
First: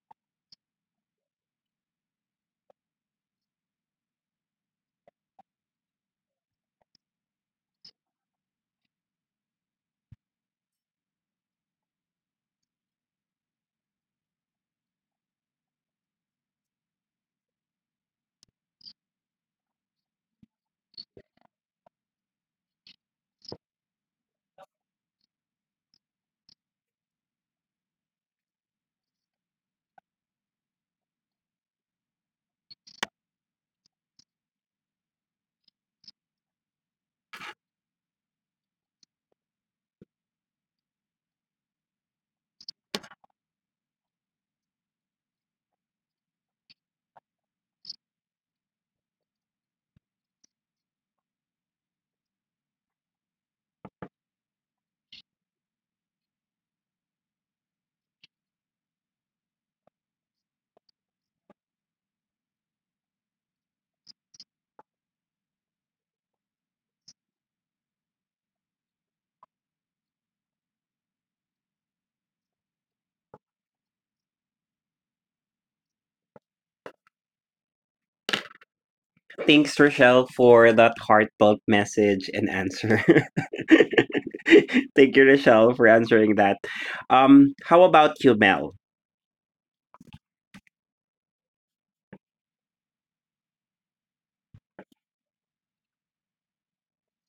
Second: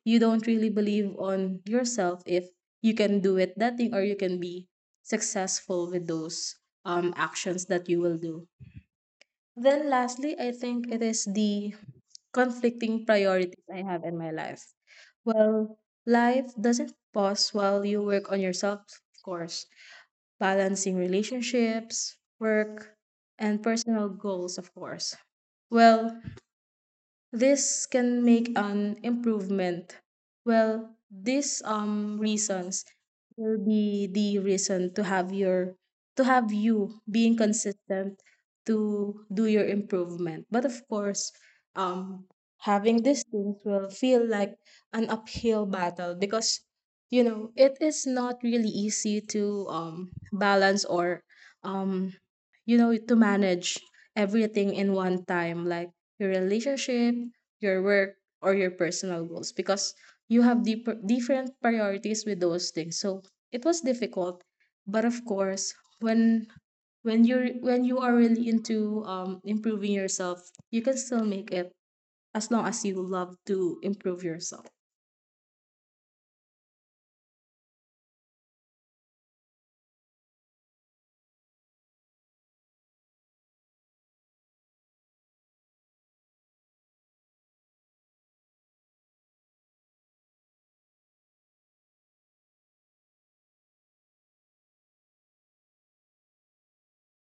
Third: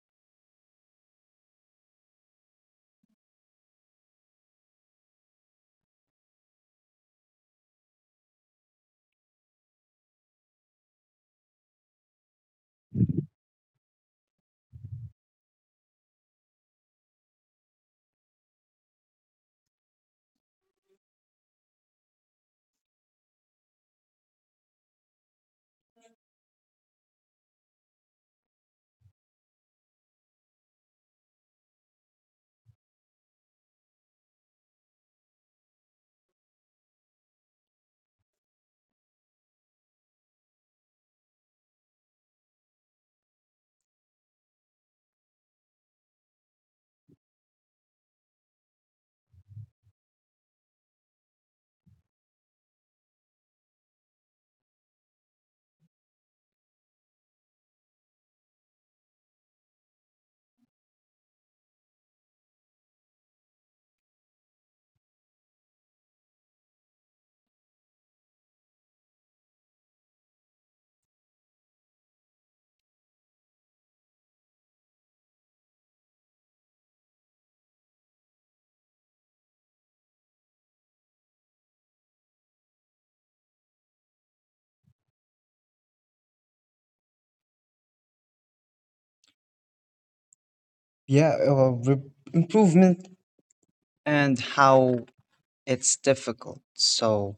Speaker 2: you don't really believe on yourself if you can do it that thing or you can be successful with those actions that you will do. Then lastly, I think it is the conflicting priorities I have in my life. Well, life doesn't pause while you work on yourself, of course, balancing relationships, work, and personal goals, of course. Well, this can make an improvement. Well, these reasons will be the reason to have your to have you being consistent to do your improvement, but of course, um having these things will feel like an uphill battle because you know it is not really easy to balance or um you know to manage everything in one time like your relationship, your work, or your personal goals because you have deep, different priorities with those things. So it was difficult, but of course, when when you are really into improving yourself, you can still make it as long as you love to improve yourself.
Speaker 1: Thanks, Rochelle, for that heartfelt message and answer. Thank you, Rochelle, for answering that. How about you, Mel?
Speaker 3: Yeah, improvement and how it's difficult. So,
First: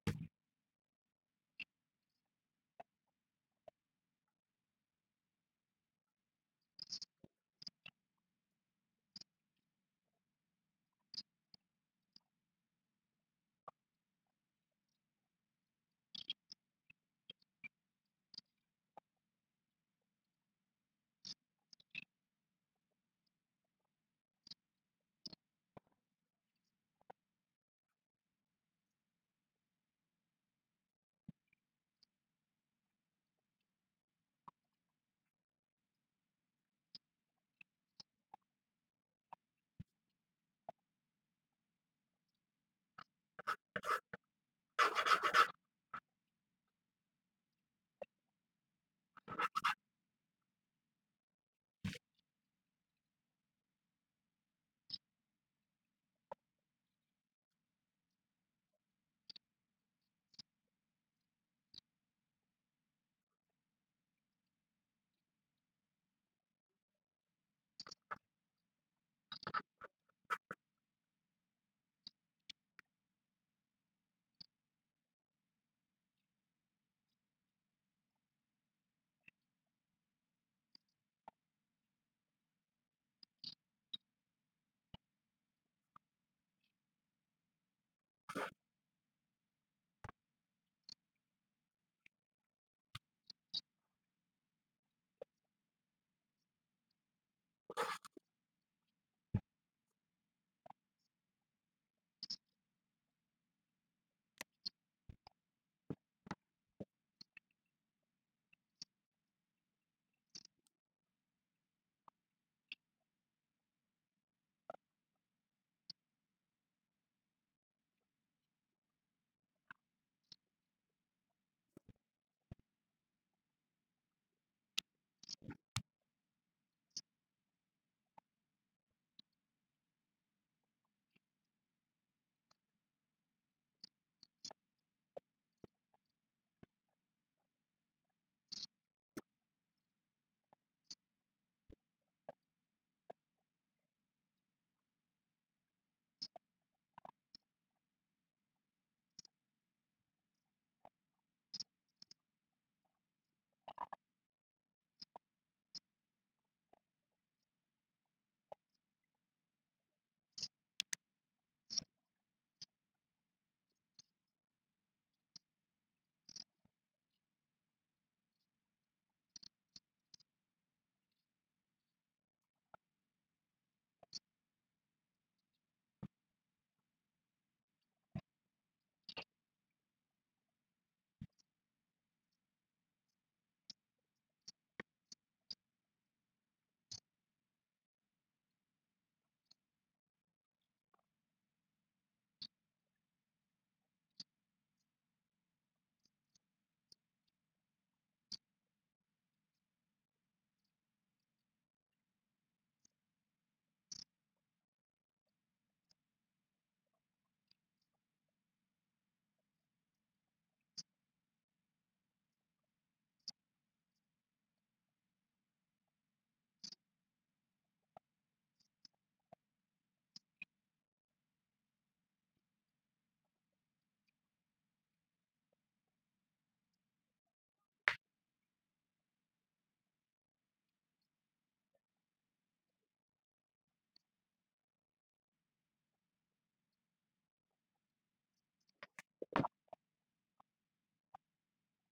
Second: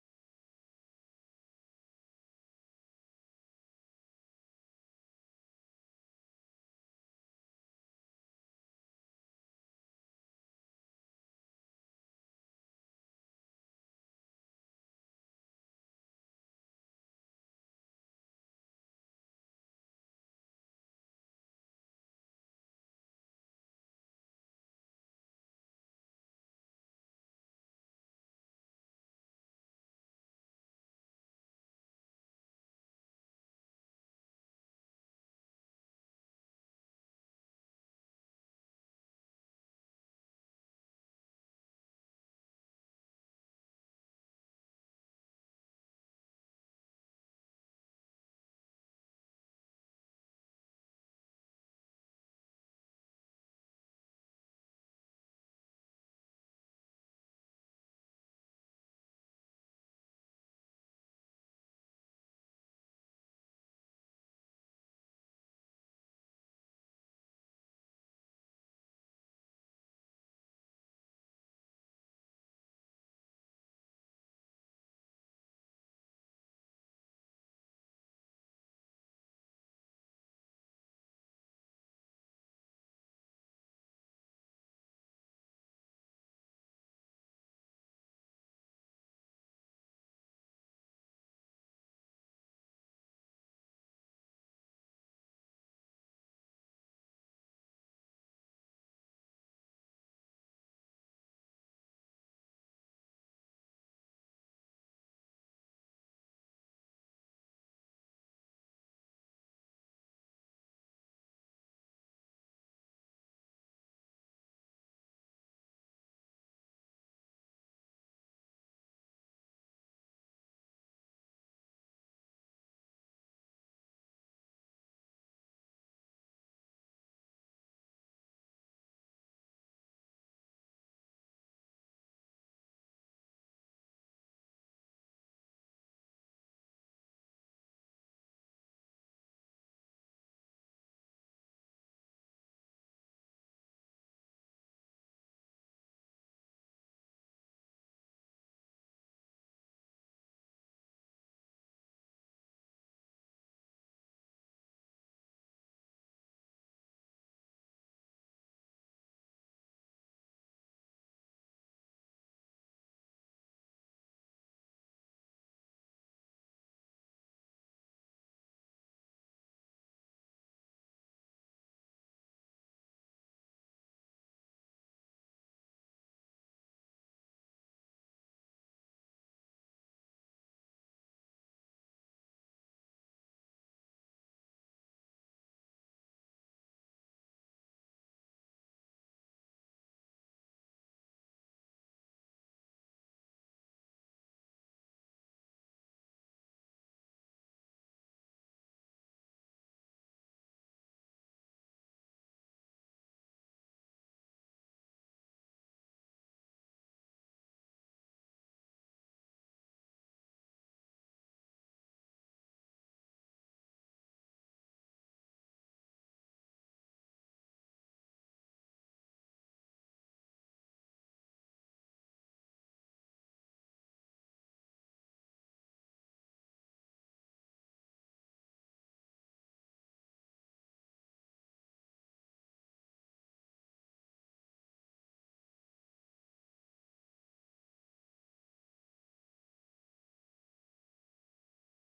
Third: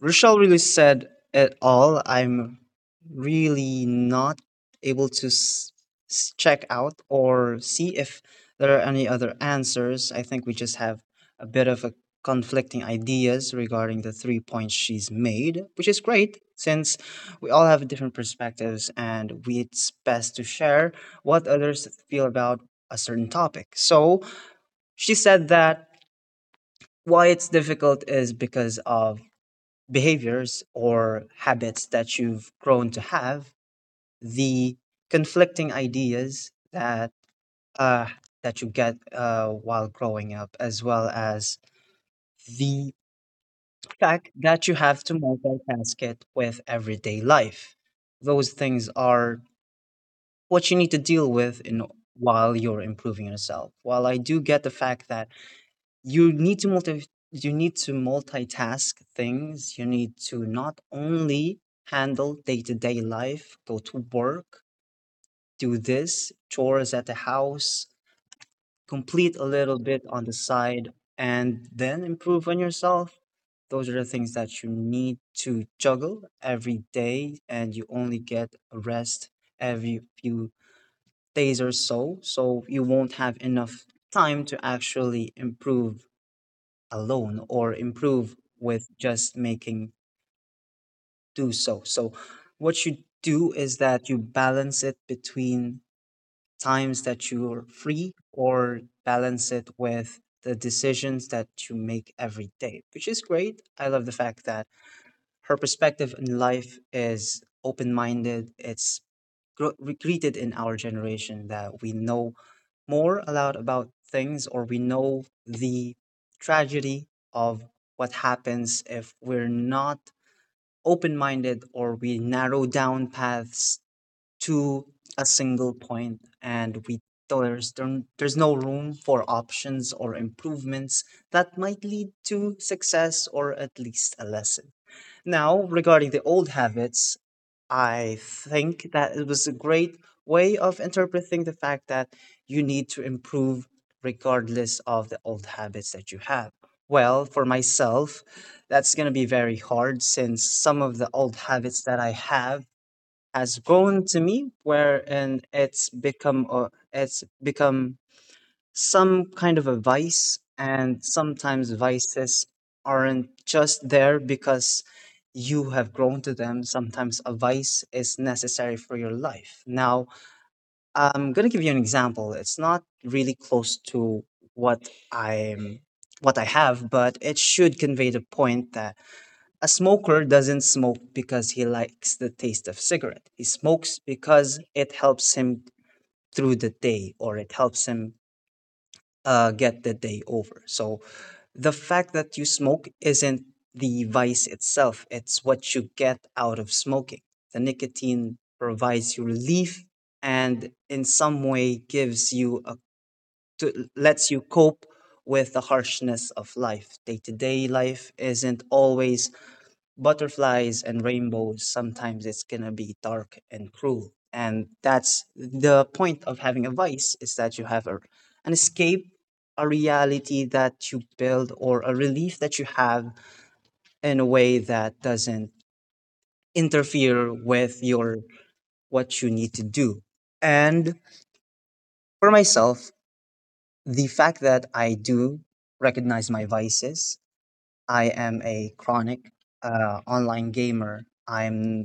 Speaker 3: Rochelle really said it all. I'm really not able to check out or see if there are any other answers. I think we just have a bit of a conflicting ideas regarding the three points she's made, which is great since we all have different perspectives, and it's best to share what others feel about a certain topic. So she said that why it's difficult is because of behaviors or habits that you've grown to have, the conflicting ideas uh, that you get while growing up, as well as the fact that you have to multitask it with everyday life. Those things are what you need to deal with in while you're improving yourself. While I do get the fact that you need to multitask things. You need to not only handle day-to-day life, go to work, do this, chores at the house, complete a little bit on the side, and then improve on yourself. Those are the things that you need to juggle every day, and you only get a rest every few days or so. So you won't have enough time to actually improve alone or improve with just making do so. So, what you do is that you balance it between times that you're free or balance it with the decisions that you make every day, which is great. I love the fact that her perspective in life is open minded. It's greeted in our generation that we know more aloud about things or we know the tragedy of what happens if we're not open minded or we narrow down paths to a single point, and we there's no room for options or improvements that might lead to success or at least a lesson. Now, regarding the old habits, I think that it was a great way of interpreting the fact that you need to improve regardless of the old habits that you have. Well, for myself, that's going to be very hard, since some of the old habits that I have has grown to me, wherein it's become some kind of a vice. And sometimes vices aren't just there because you have grown to them. Sometimes a vice is necessary for your life. Now, I'm going to give you an example. It's not really close to what i'm what I have, but it should convey the point that a smoker doesn't smoke because he likes the taste of cigarette. He smokes because it helps him through the day, or it helps him get the day over. So the fact that you smoke isn't the vice itself, it's what you get out of smoking. The nicotine provides you relief and in some way gives you a lets you cope with the harshness of life. Day to day life isn't always butterflies and rainbows. Sometimes it's gonna be dark and cruel, and that's the point of having a vice, is that you have a, an escape, a reality that you build or a relief that you have in a way that doesn't interfere with your what you need to do. And for myself, the fact that I do recognize my vices, I am a chronic online gamer. I'm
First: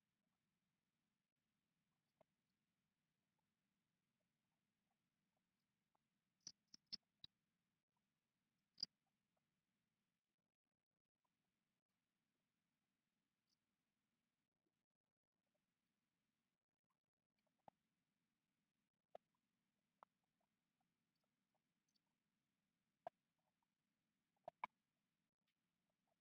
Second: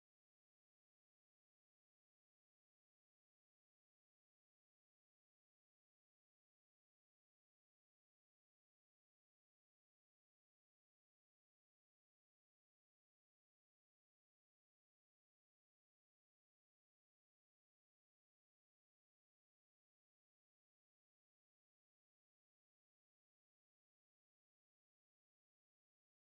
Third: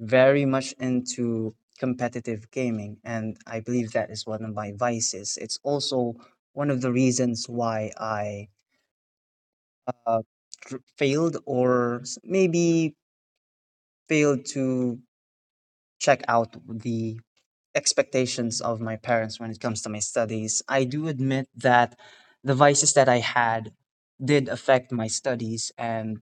Speaker 3: very much into competitive gaming, and I believe that is one of my vices. It's also one of the reasons why I uh, failed or maybe failed to check out the expectations of my parents when it comes to my studies. I do admit that the vices that I had did affect my studies, and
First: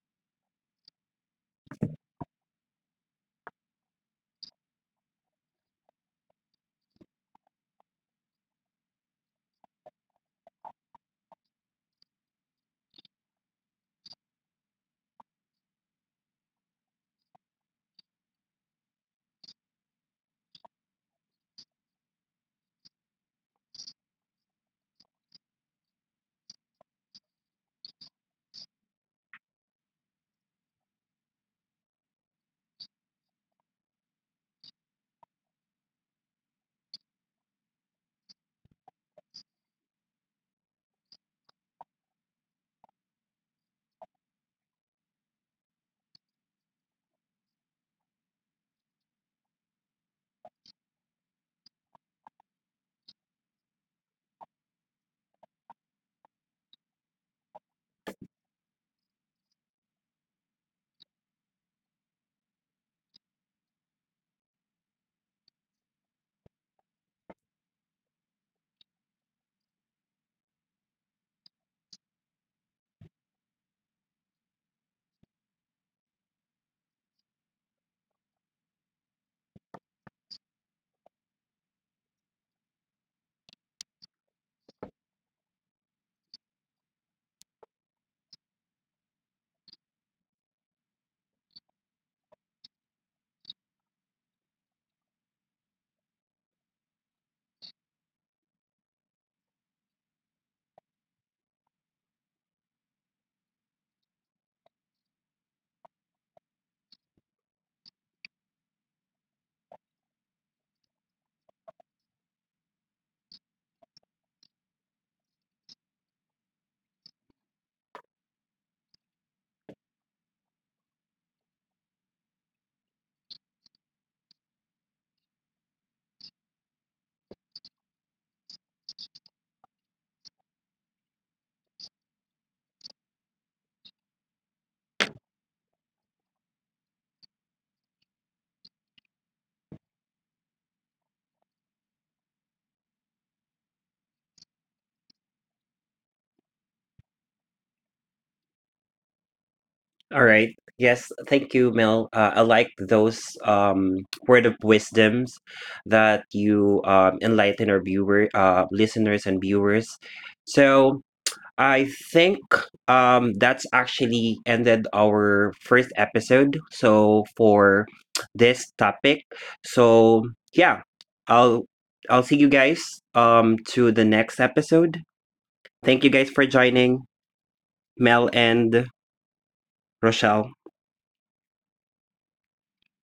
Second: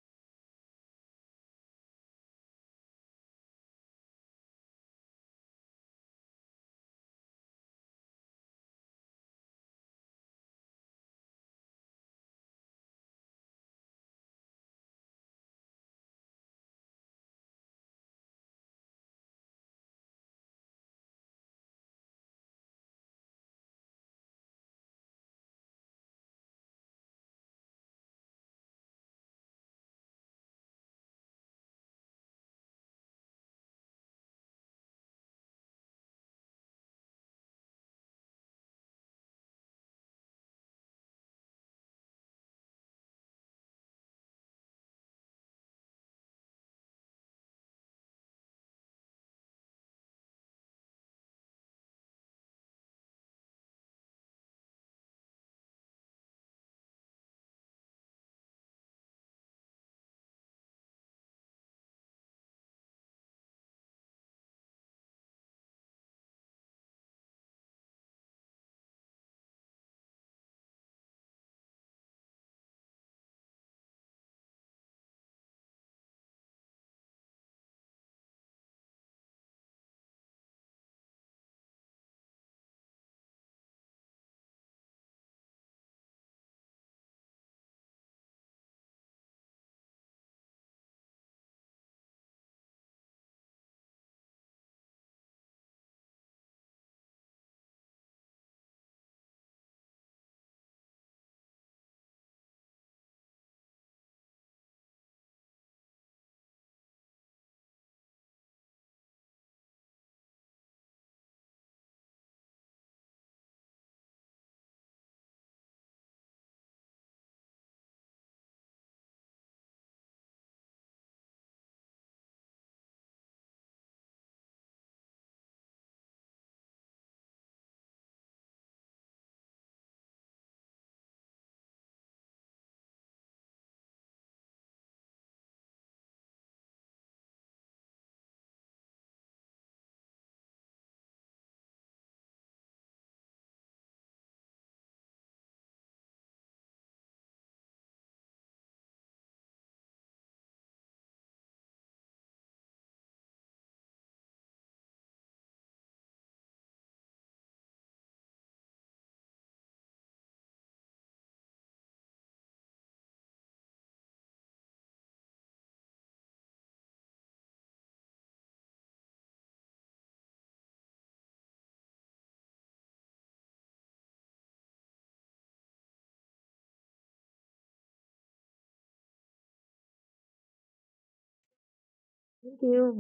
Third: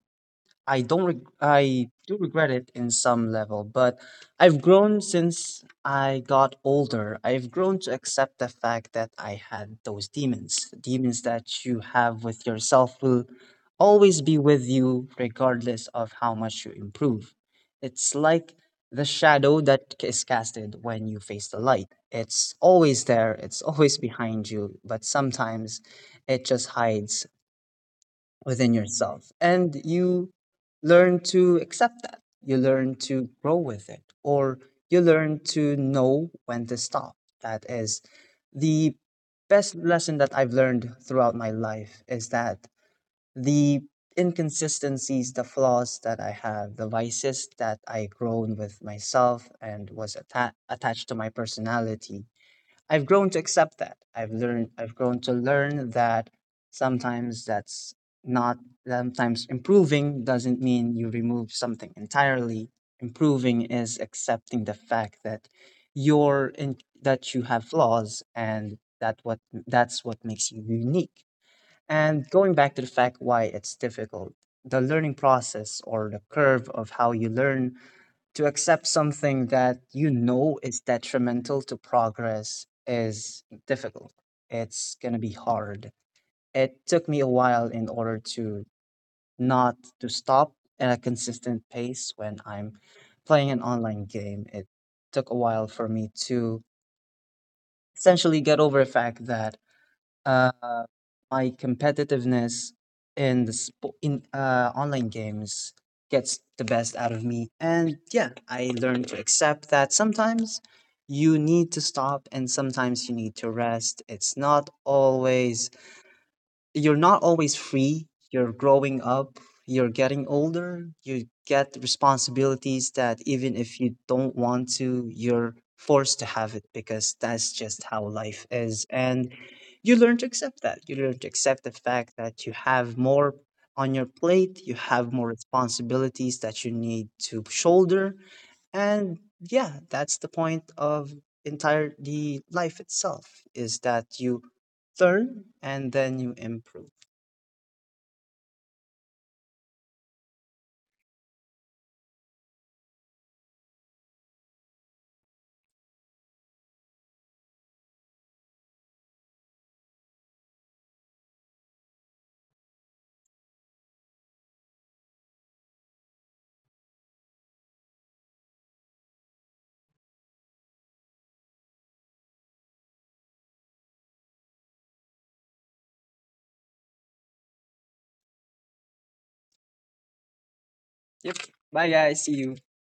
Speaker 3: I don't reg- I do regret it in some level, but I've grown since I got older. I've grown to accept the fact that I had those demons. Demons that you have with yourself will always be with you regardless of how much you improve. It's like the shadow that is casted when you face the light. It's always there, it's always behind you, but sometimes it just hides within yourself, and you learn to accept that. You learn to grow with it, or you learn to know when to stop. That is the best lesson that I've learned throughout my life, is that the inconsistencies, the flaws that I have, the vices that I grown with myself and was attached to my personality, I've grown to accept that. I've grown to learn that sometimes that's not sometimes improving doesn't mean you remove something entirely. Improving is accepting the fact that you have flaws, and that what that's what makes you unique. And going back to the fact why it's difficult, the learning process or the curve of how you learn to accept something that you know is detrimental to progress is difficult. It's going to be hard. It took me a while in order to not to stop at a consistent pace when I'm playing an online game. It took a while for me to essentially get over the fact that uh, my competitiveness in online games gets the best out of me. And yeah, I learned to accept that sometimes you need to stop and sometimes you need to rest. It's not always you're not always free. You're growing up, you're getting older, you get responsibilities that even if you don't want to, you're forced to have it because that's just how life is. And you learn to accept that. You learn to accept the fact that you have more on your plate, you have more responsibilities that you need to shoulder. And yeah, that's the point of entire the life itself is that you turn and then you improve.
Speaker 1: All right. Yes, thank you, Mel. I like those, word of wisdoms that you, enlighten our viewer, listeners, and viewers. So I think, that's actually ended our first episode. So for this topic, so yeah, I'll I'll see you guys, to the next episode. Thank you guys for joining, Mel and Rochelle.
Speaker 3: Yep. Bye guys. See you.
Speaker 2: Thank you.